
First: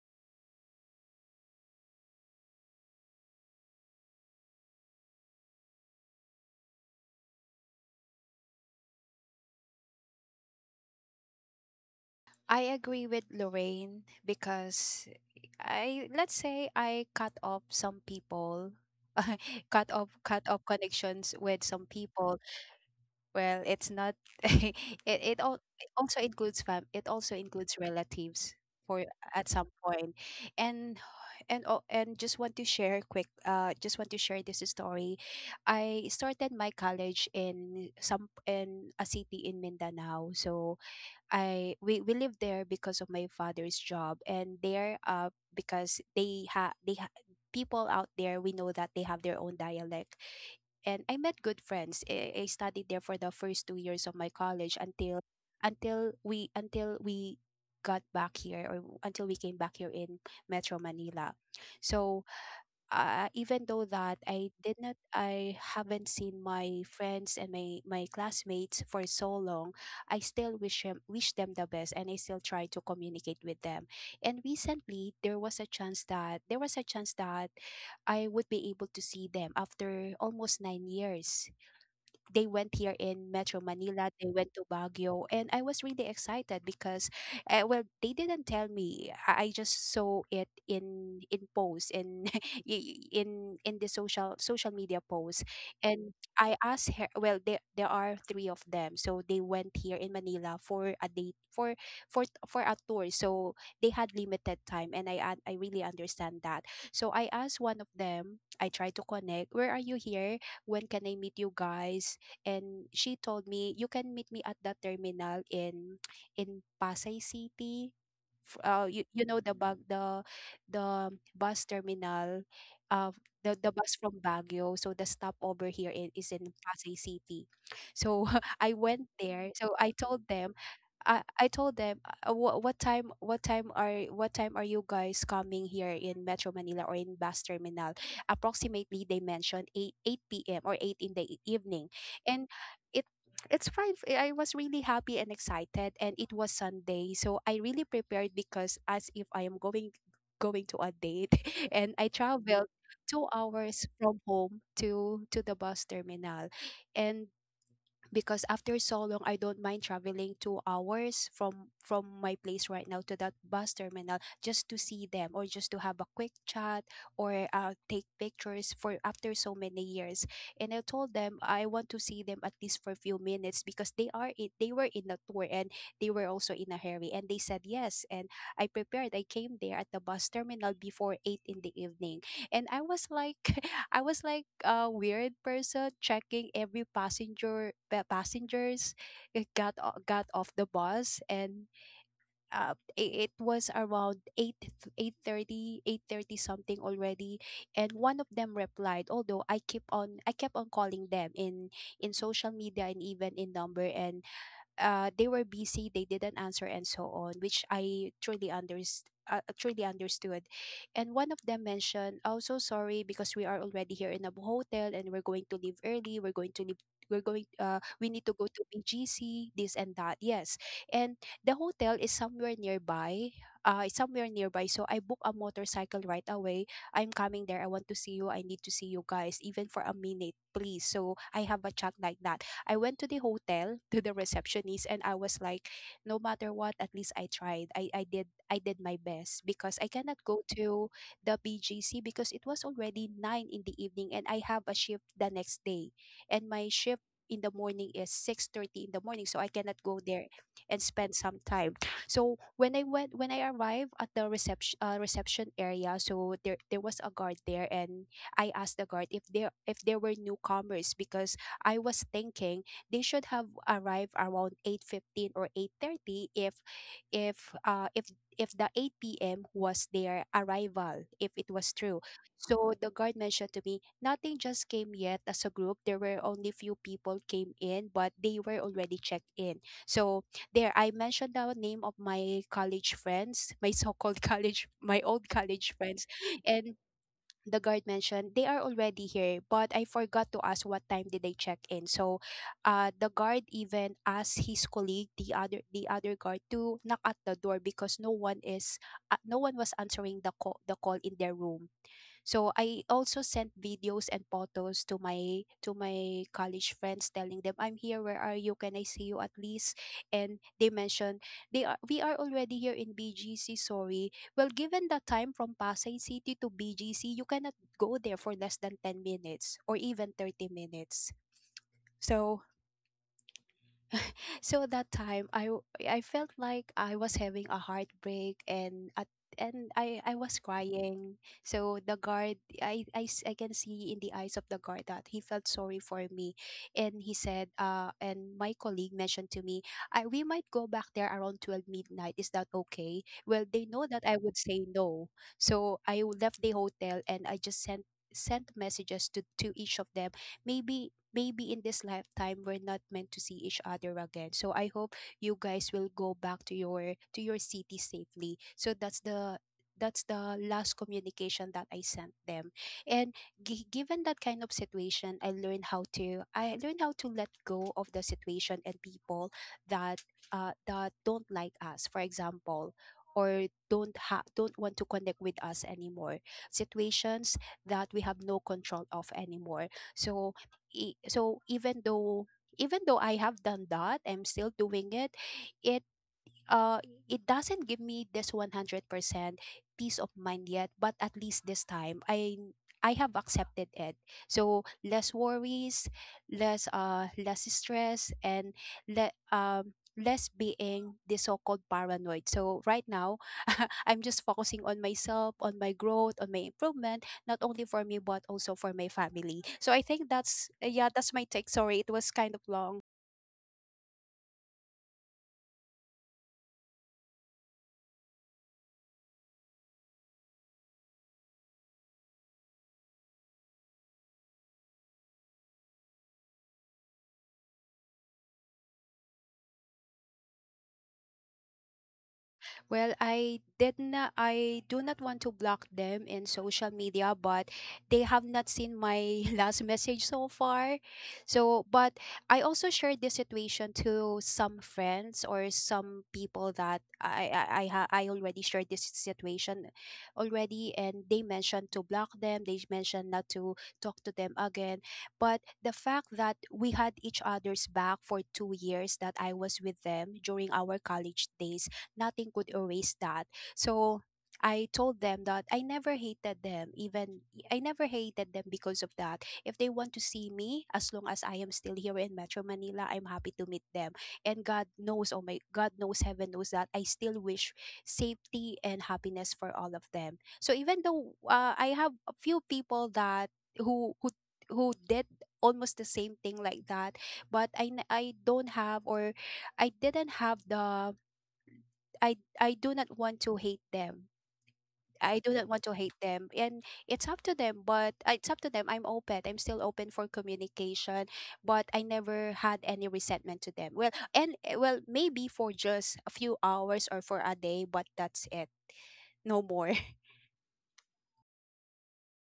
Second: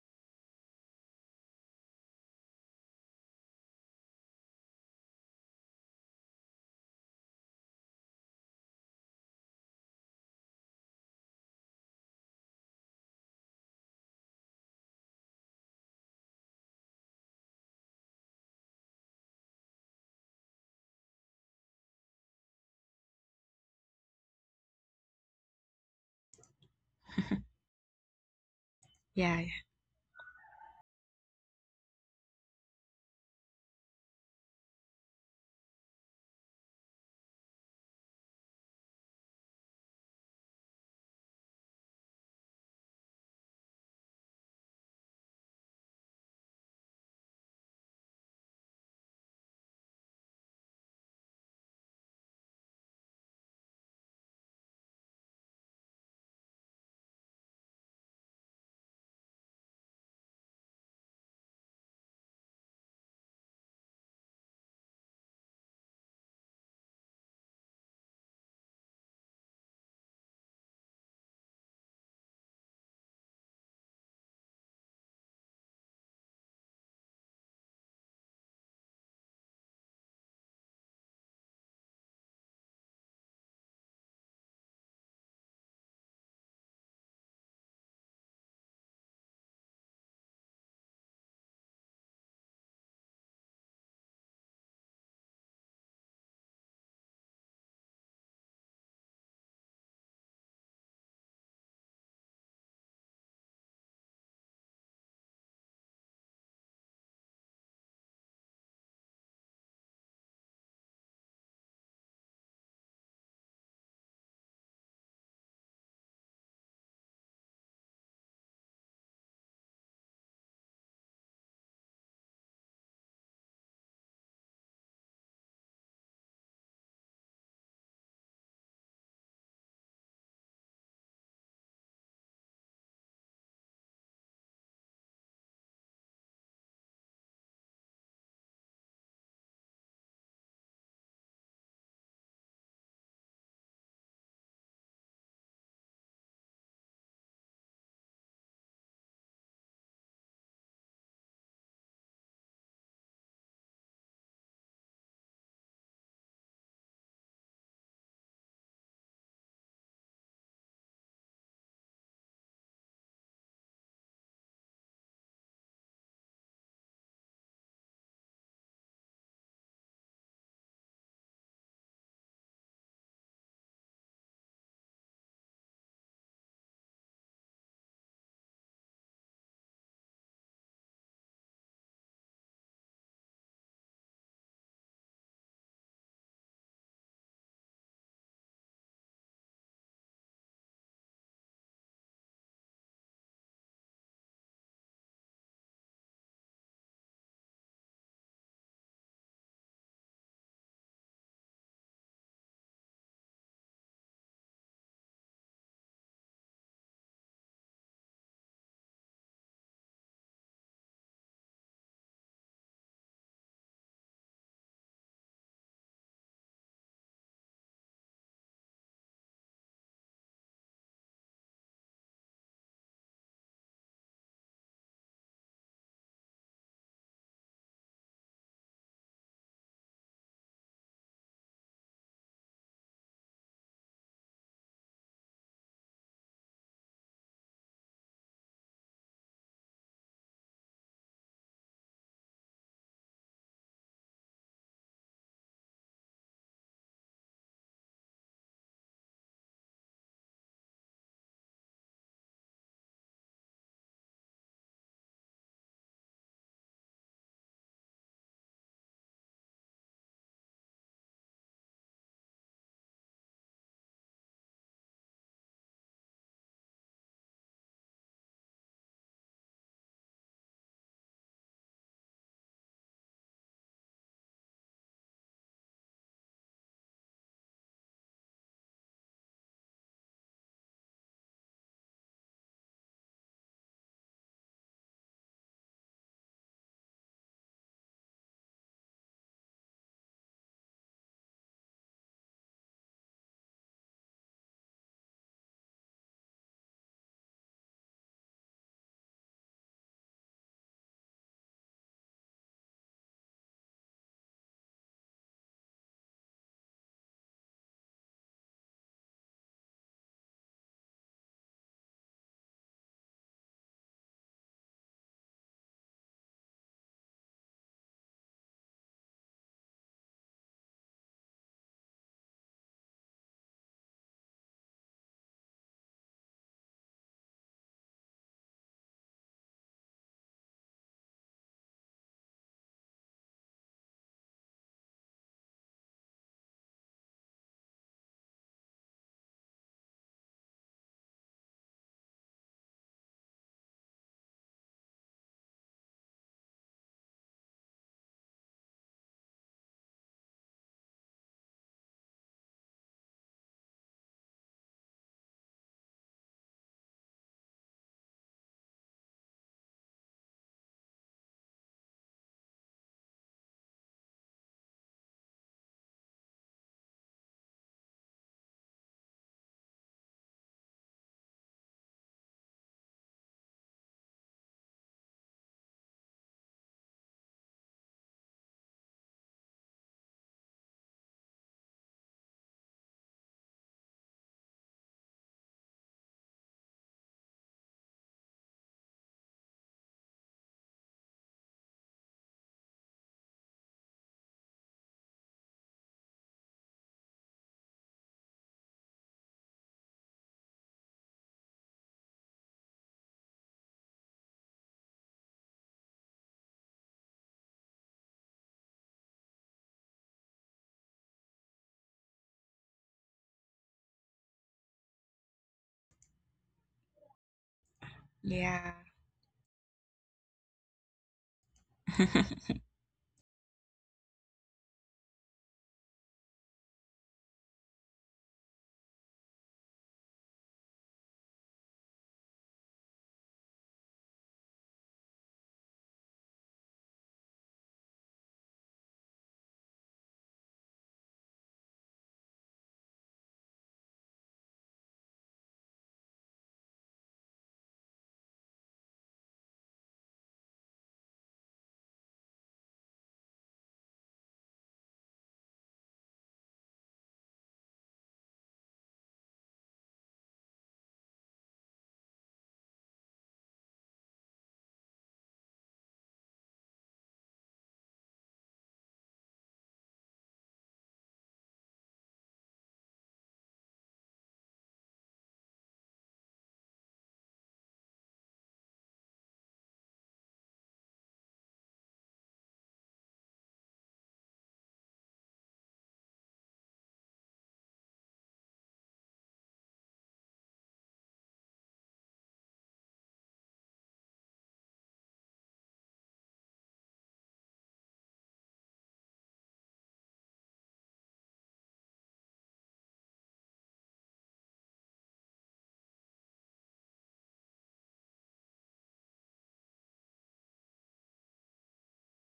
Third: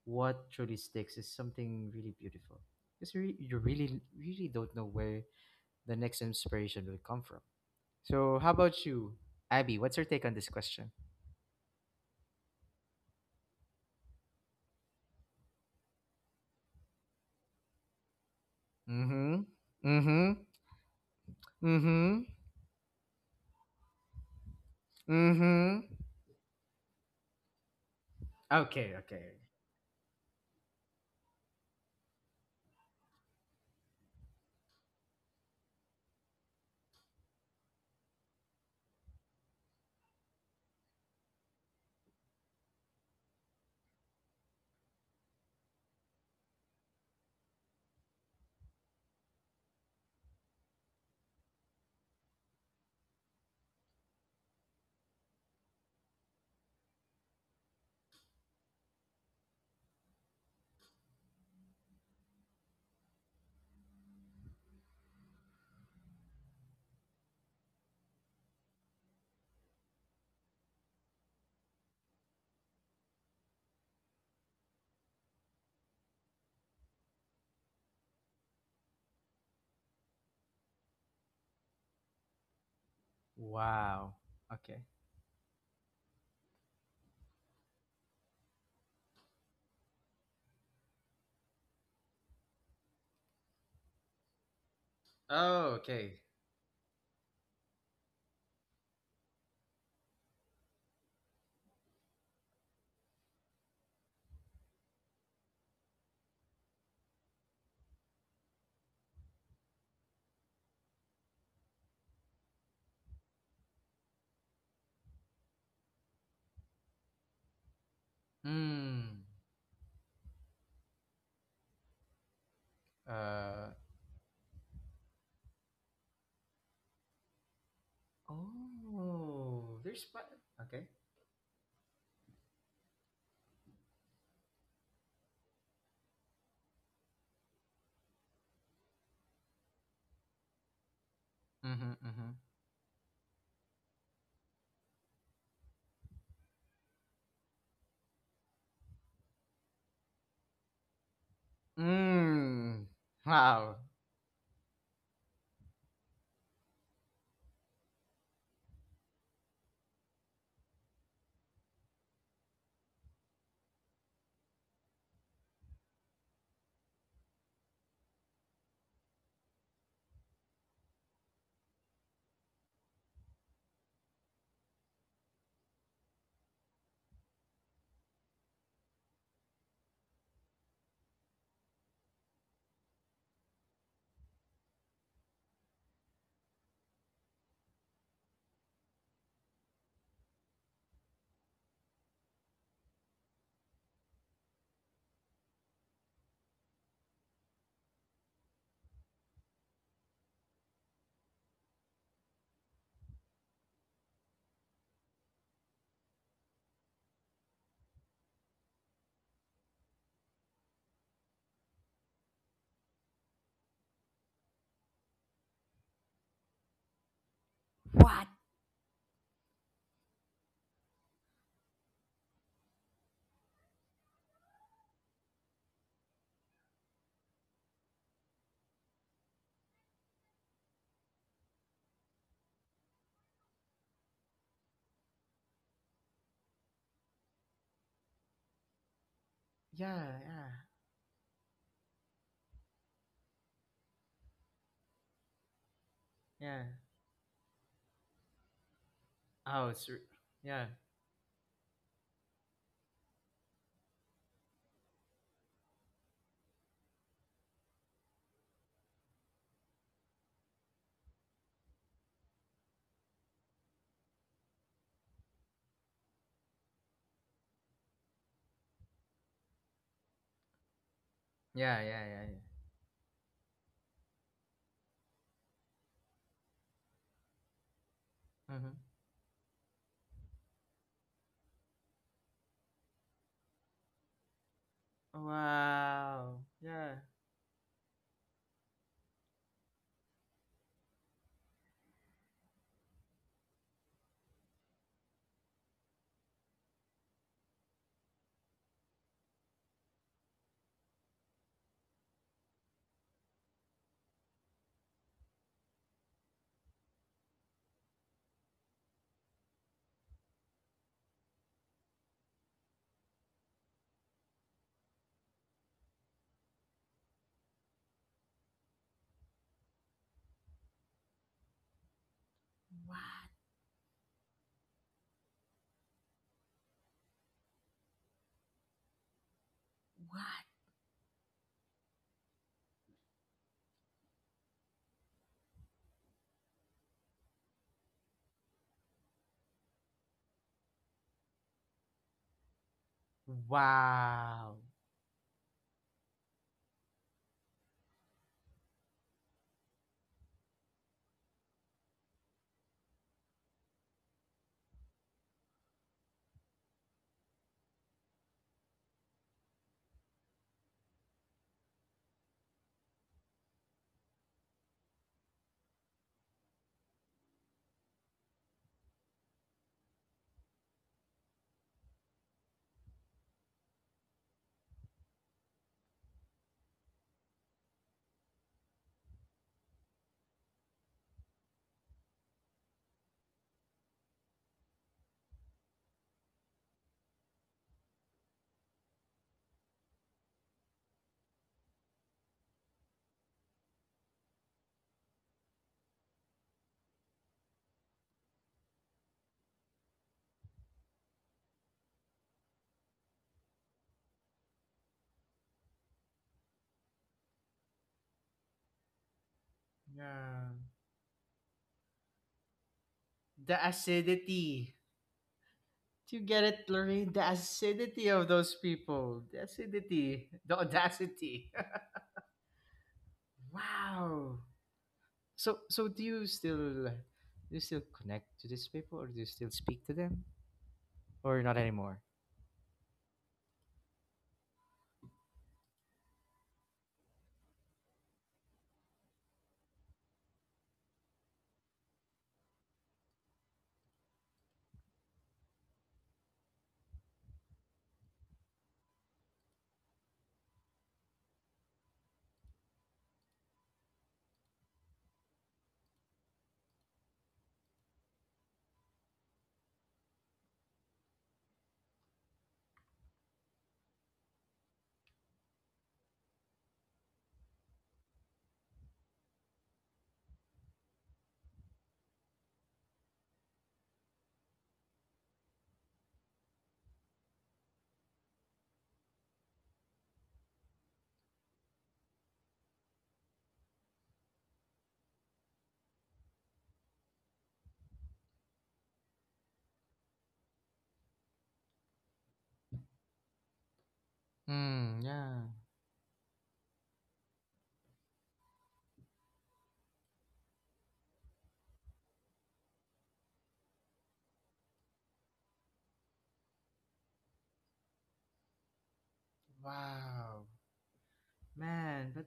what truly sticks is something really beautiful because you really, really don't know where the next inspiration will come from. So, how about you, Abby? What's your take on this question? I agree with Lorraine because I let's say I cut off some people, Mm hmm. [LAUGHS] cut Mm off hmm. cut off connections with Mm some hmm. people. Well, it's not. [LAUGHS] it Mm it, al- hmm. it also includes fam. It also includes relatives Okay, for okay. Yeah, at some point. And and oh, and just want to share quick. Just want to share this story. I started my college in a city in Mindanao, so we live there because of my father's job, and there because they ha people out there, we know that they have their own dialect. And I met good friends. I studied there for the first 2 years of my college, until we got back here, or until we came back here in Metro Manila. So even though that I did not, I haven't seen my friends and my classmates for so long, I still wish them the best, and I still try to communicate with them. And recently, there was a chance that there was a chance that I would be able to see them after almost 9 years. They went here in Metro Manila, Wow. they went to Okay. Baguio, and I was really excited, because well, they didn't tell me. I just saw it in posts in [LAUGHS] in the social media posts. Oh, And okay. I asked her, well, there are three of them. So they went here in Manila for a date for a tour. So they had limited time, and I really understand that. So I asked one of them, I tried to connect, where are you here? When can I meet you guys? And she told me, you can meet me at that terminal in Pasay City. F- uh you, Hmm. you know the bus terminal, uh the, Uh, the bus from Baguio, so the stopover here is in Pasay City. So [LAUGHS] I went there, so Oh, I there's five. told them, Okay. I, I told them what time are you guys coming here in Metro Manila or in bus terminal? Approximately they mentioned 8 p.m. or 8 in the Mm-hmm, evening, mm-hmm. and it it's fine. I was really happy and excited, and it was Sunday, so I really prepared, because as if I am going going to a date, [LAUGHS] and I traveled Mm. two Wow. hours from home to the bus terminal, and because after so long, I don't mind traveling 2 hours from my place right now to that bus terminal, just to see them or just to have a quick chat or take pictures for after so many years. And I told them, I want to see them at least for a few minutes, because they were in a tour, and they were also in a hurry, and they said yes. And I came there at the bus terminal before 8 in the evening, and I was like a weird person, checking every passengers got off the bus. And it was around 8 eight thirty eight thirty something already, and one of them replied, although I kept on calling them in social media and even in number, and they were busy, they didn't answer, and so on, which I truly truly understood. And one of them mentioned, "Oh, so sorry, because we are already here in a hotel, and we're going to leave early. We're going to leave. We're going. We need What? to go to BGC. This and that." Yes, and the hotel is somewhere nearby. It's somewhere nearby. So I book a motorcycle right away. I'm coming there. I want to see you. I need to see you guys, even for a minute, please. So I have a chat like that. I went to the hotel to the receptionist, and I was like, no matter what, at least I tried. I did my best, because I Yeah, cannot go yeah, to the BGC, because it was already 9 in the evening, and I have a shift the next day. And yeah. my shift in the morning is 6:30 in the morning. So I Oh, cannot go there yeah, and spend some time. So when I arrived at the reception area, so there was a guard there, and I asked the guard if there were newcomers, because I was thinking they should have arrived around 8:15 or 8:30, if uh if if the 8 p.m. was their arrival, if it was yeah, true. yeah, yeah, yeah. So the guard mentioned to me, nothing just came yet as a group. There were only few people came in, but they were Mm-hmm. already checked in. So there, I mentioned the name of my college friends, my so-called [LAUGHS] college, my old college friends, Wow. and Yeah. the guard mentioned they are already here, but I forgot to ask what time did they check in. So the guard even asked his colleague, the other guard, to knock at the door because no one was answering the call in their room. So I also sent videos and photos to my college friends telling them, I'm here, where are you, can I see you at least? And they mentioned they are we are already here in BGC. Sorry, well, given the time from Pasay City to BGC, you cannot go there for less than 10 minutes or even 30 minutes. So What? At that time I felt like I was having a heartbreak. And I was What? crying. So the guard, I can see in the eyes of the guard that he felt sorry for me. And he said, and my colleague mentioned to me, we might go back there around 12 midnight. Is that okay? Well, they know that I would Wow. say no. So left the hotel and I just sent messages to each of them. Maybe in this lifetime we're not meant to see each other again. So I hope you guys will go back to your city safely. So that's the last communication that I sent them. And given that kind of situation, I learned how to let go of the situation and people that that don't like us. For example, or don't want to connect with us anymore, situations that we have no control of anymore. So even though I have done that, I'm still doing it. It uh it doesn't give me this 100% peace of mind yet, but at least this time I have accepted it. So less worries, less less stress, and less being the so-called paranoid. So right now [LAUGHS] I'm just focusing on myself, on my growth, on my improvement, not only for me but also for my family. So I think Yeah. that's, yeah, that's my take. Sorry, it was kind of long. The acidity. Do you get it, Lorraine? The acidity of those yeah, people. The acidity. The audacity. [LAUGHS] Wow. So do you still connect to these people, or do you still speak to them or not anymore? Well, I do not want to block them in social media, but they have not seen my [LAUGHS] last message so far. So, but I also shared this situation to some friends or some people that I already shared this situation already, and they mentioned to block them, they mentioned not to talk to them again. But the fact that we had each other's back for 2 years that I was with them during our college days, nothing could erase that. So I told them that I never hated them, even I never hated them because of that. If they want to see me, as long as I am still here in Metro Manila, I'm happy to meet them. And God knows, oh, my God knows, heaven knows that I still wish safety and happiness for all of them. So even though I have a few people that who who who did almost the same thing like that, but I don't have, or I didn't have the, I do not want to hate them. Hmm. I do Yeah. not want to hate them, and it's up to them. But it's up to them. I'm open. I'm still open for communication, but I never had any resentment to them. Well, and well, maybe for just a few hours or for a day, but that's it. No more. Wow. Man, but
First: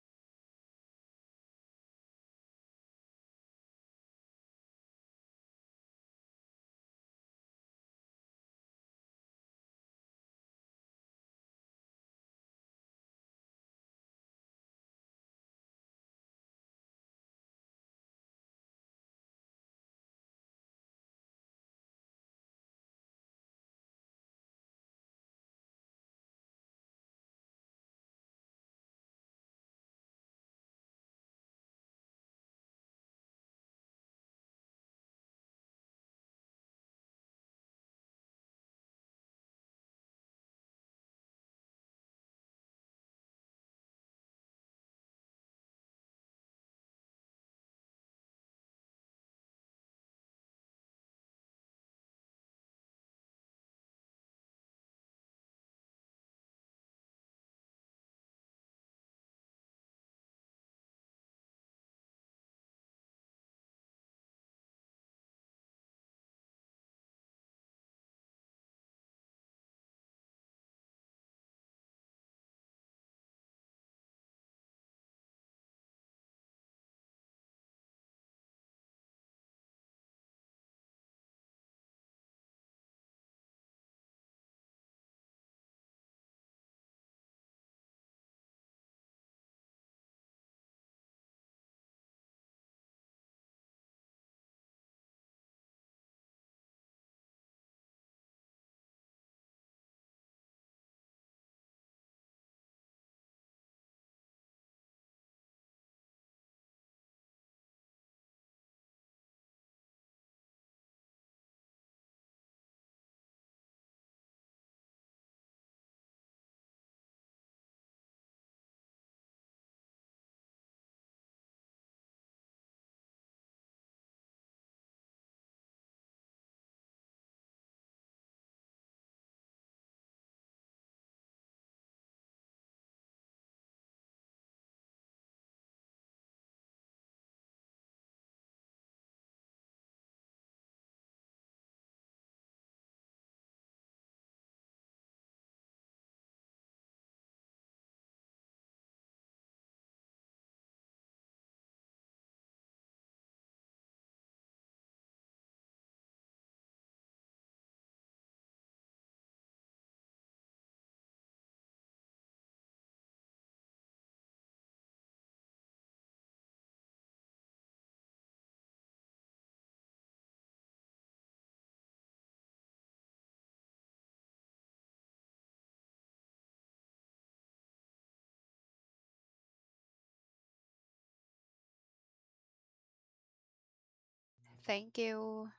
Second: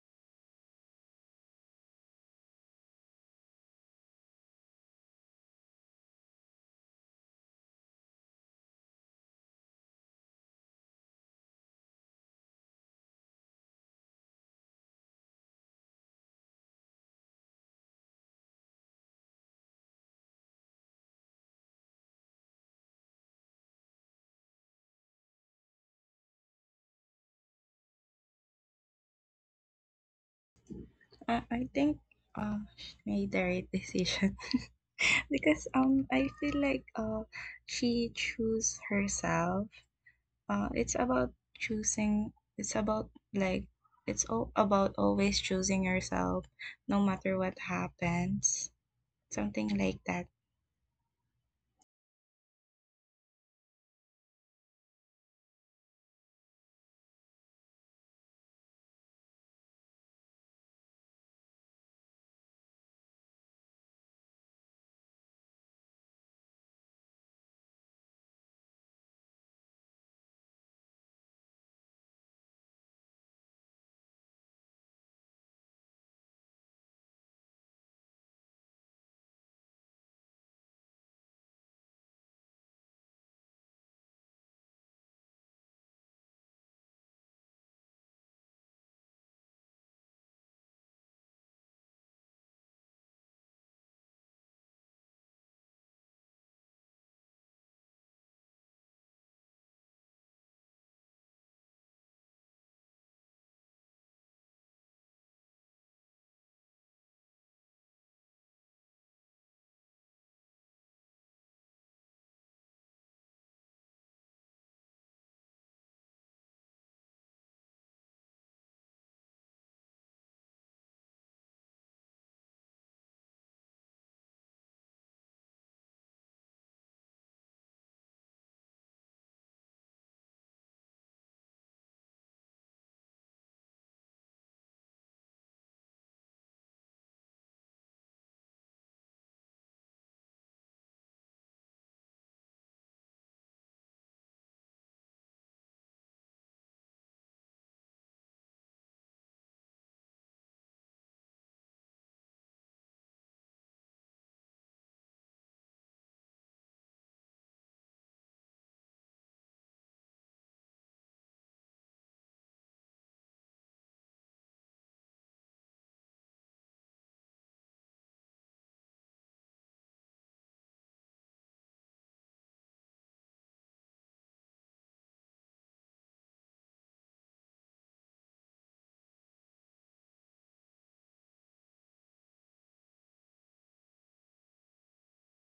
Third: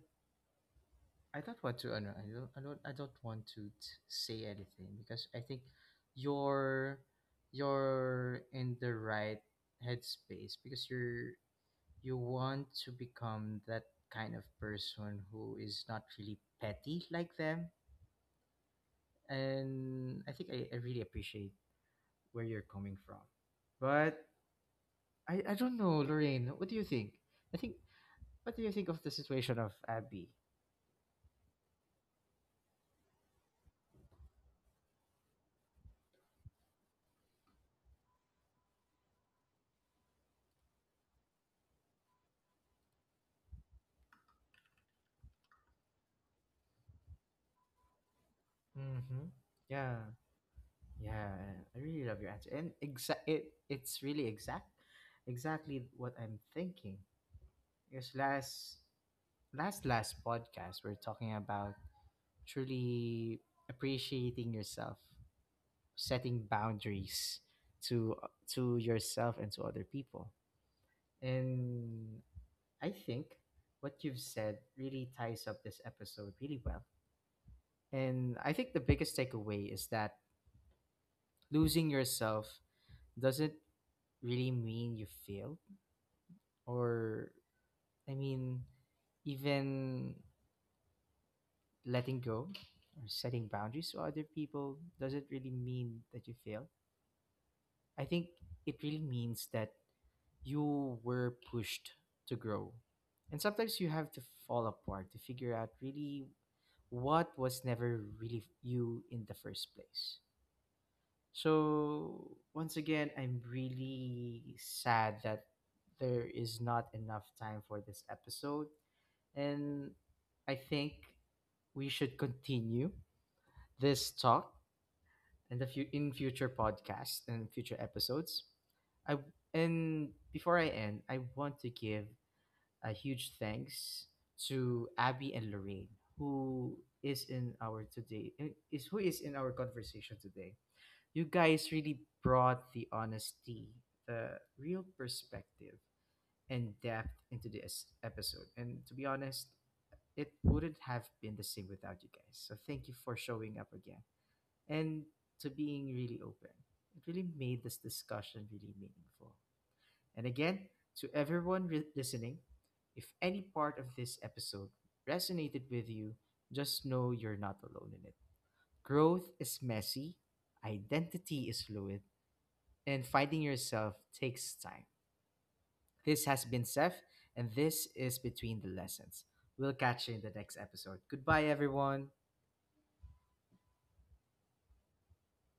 I don't want to. I don't. I don't. I don't want to say anything because I think you're you're in the right headspace because you want to become that kind of person who is not really petty like them, and I really appreciate where you're coming from. But I don't know, Lorraine. What do you think? I think what do you think of the situation of Abby? I think, she made the right decision [LAUGHS] because I feel like, she choose herself. It's about choosing. It's about, like, it's all about always choosing yourself, no matter what happens. Mm-hmm. Something like Yeah, that. yeah. I really love your answer, and it it's really exact, exactly what I'm thinking. Because last podcast we're talking about truly appreciating yourself, setting boundaries to yourself and to other people, and I think what you've said really ties up this episode really well. And I think the biggest takeaway is that losing yourself doesn't really mean you failed, or I mean, even letting go or setting boundaries to other people doesn't really mean that you fail. I think it really means that you were pushed to grow. And sometimes you have to fall apart to figure out really what was never really you in the first place. So, once again, I'm really sad that there is not enough time for this episode. And I think we should continue this talk in the few in future podcasts and future episodes. I and Before I end, I want to give a huge thanks to Abby and Lorraine, who is in our today eh, is who is in our conversation today. You guys really brought the honesty, the real perspective, and depth into this episode. And to be honest, it wouldn't have been the same without you guys. So thank you for showing up again and to being really open. It really made this discussion really meaningful. And again, to everyone listening, if any part of this episode resonated with you, just know you're not alone in it. Growth is messy, identity is fluid, and finding yourself takes time. This has been Seth, and this is Between the Lessons. We'll catch you in the next episode. Goodbye, everyone. [LAUGHS] Thank you.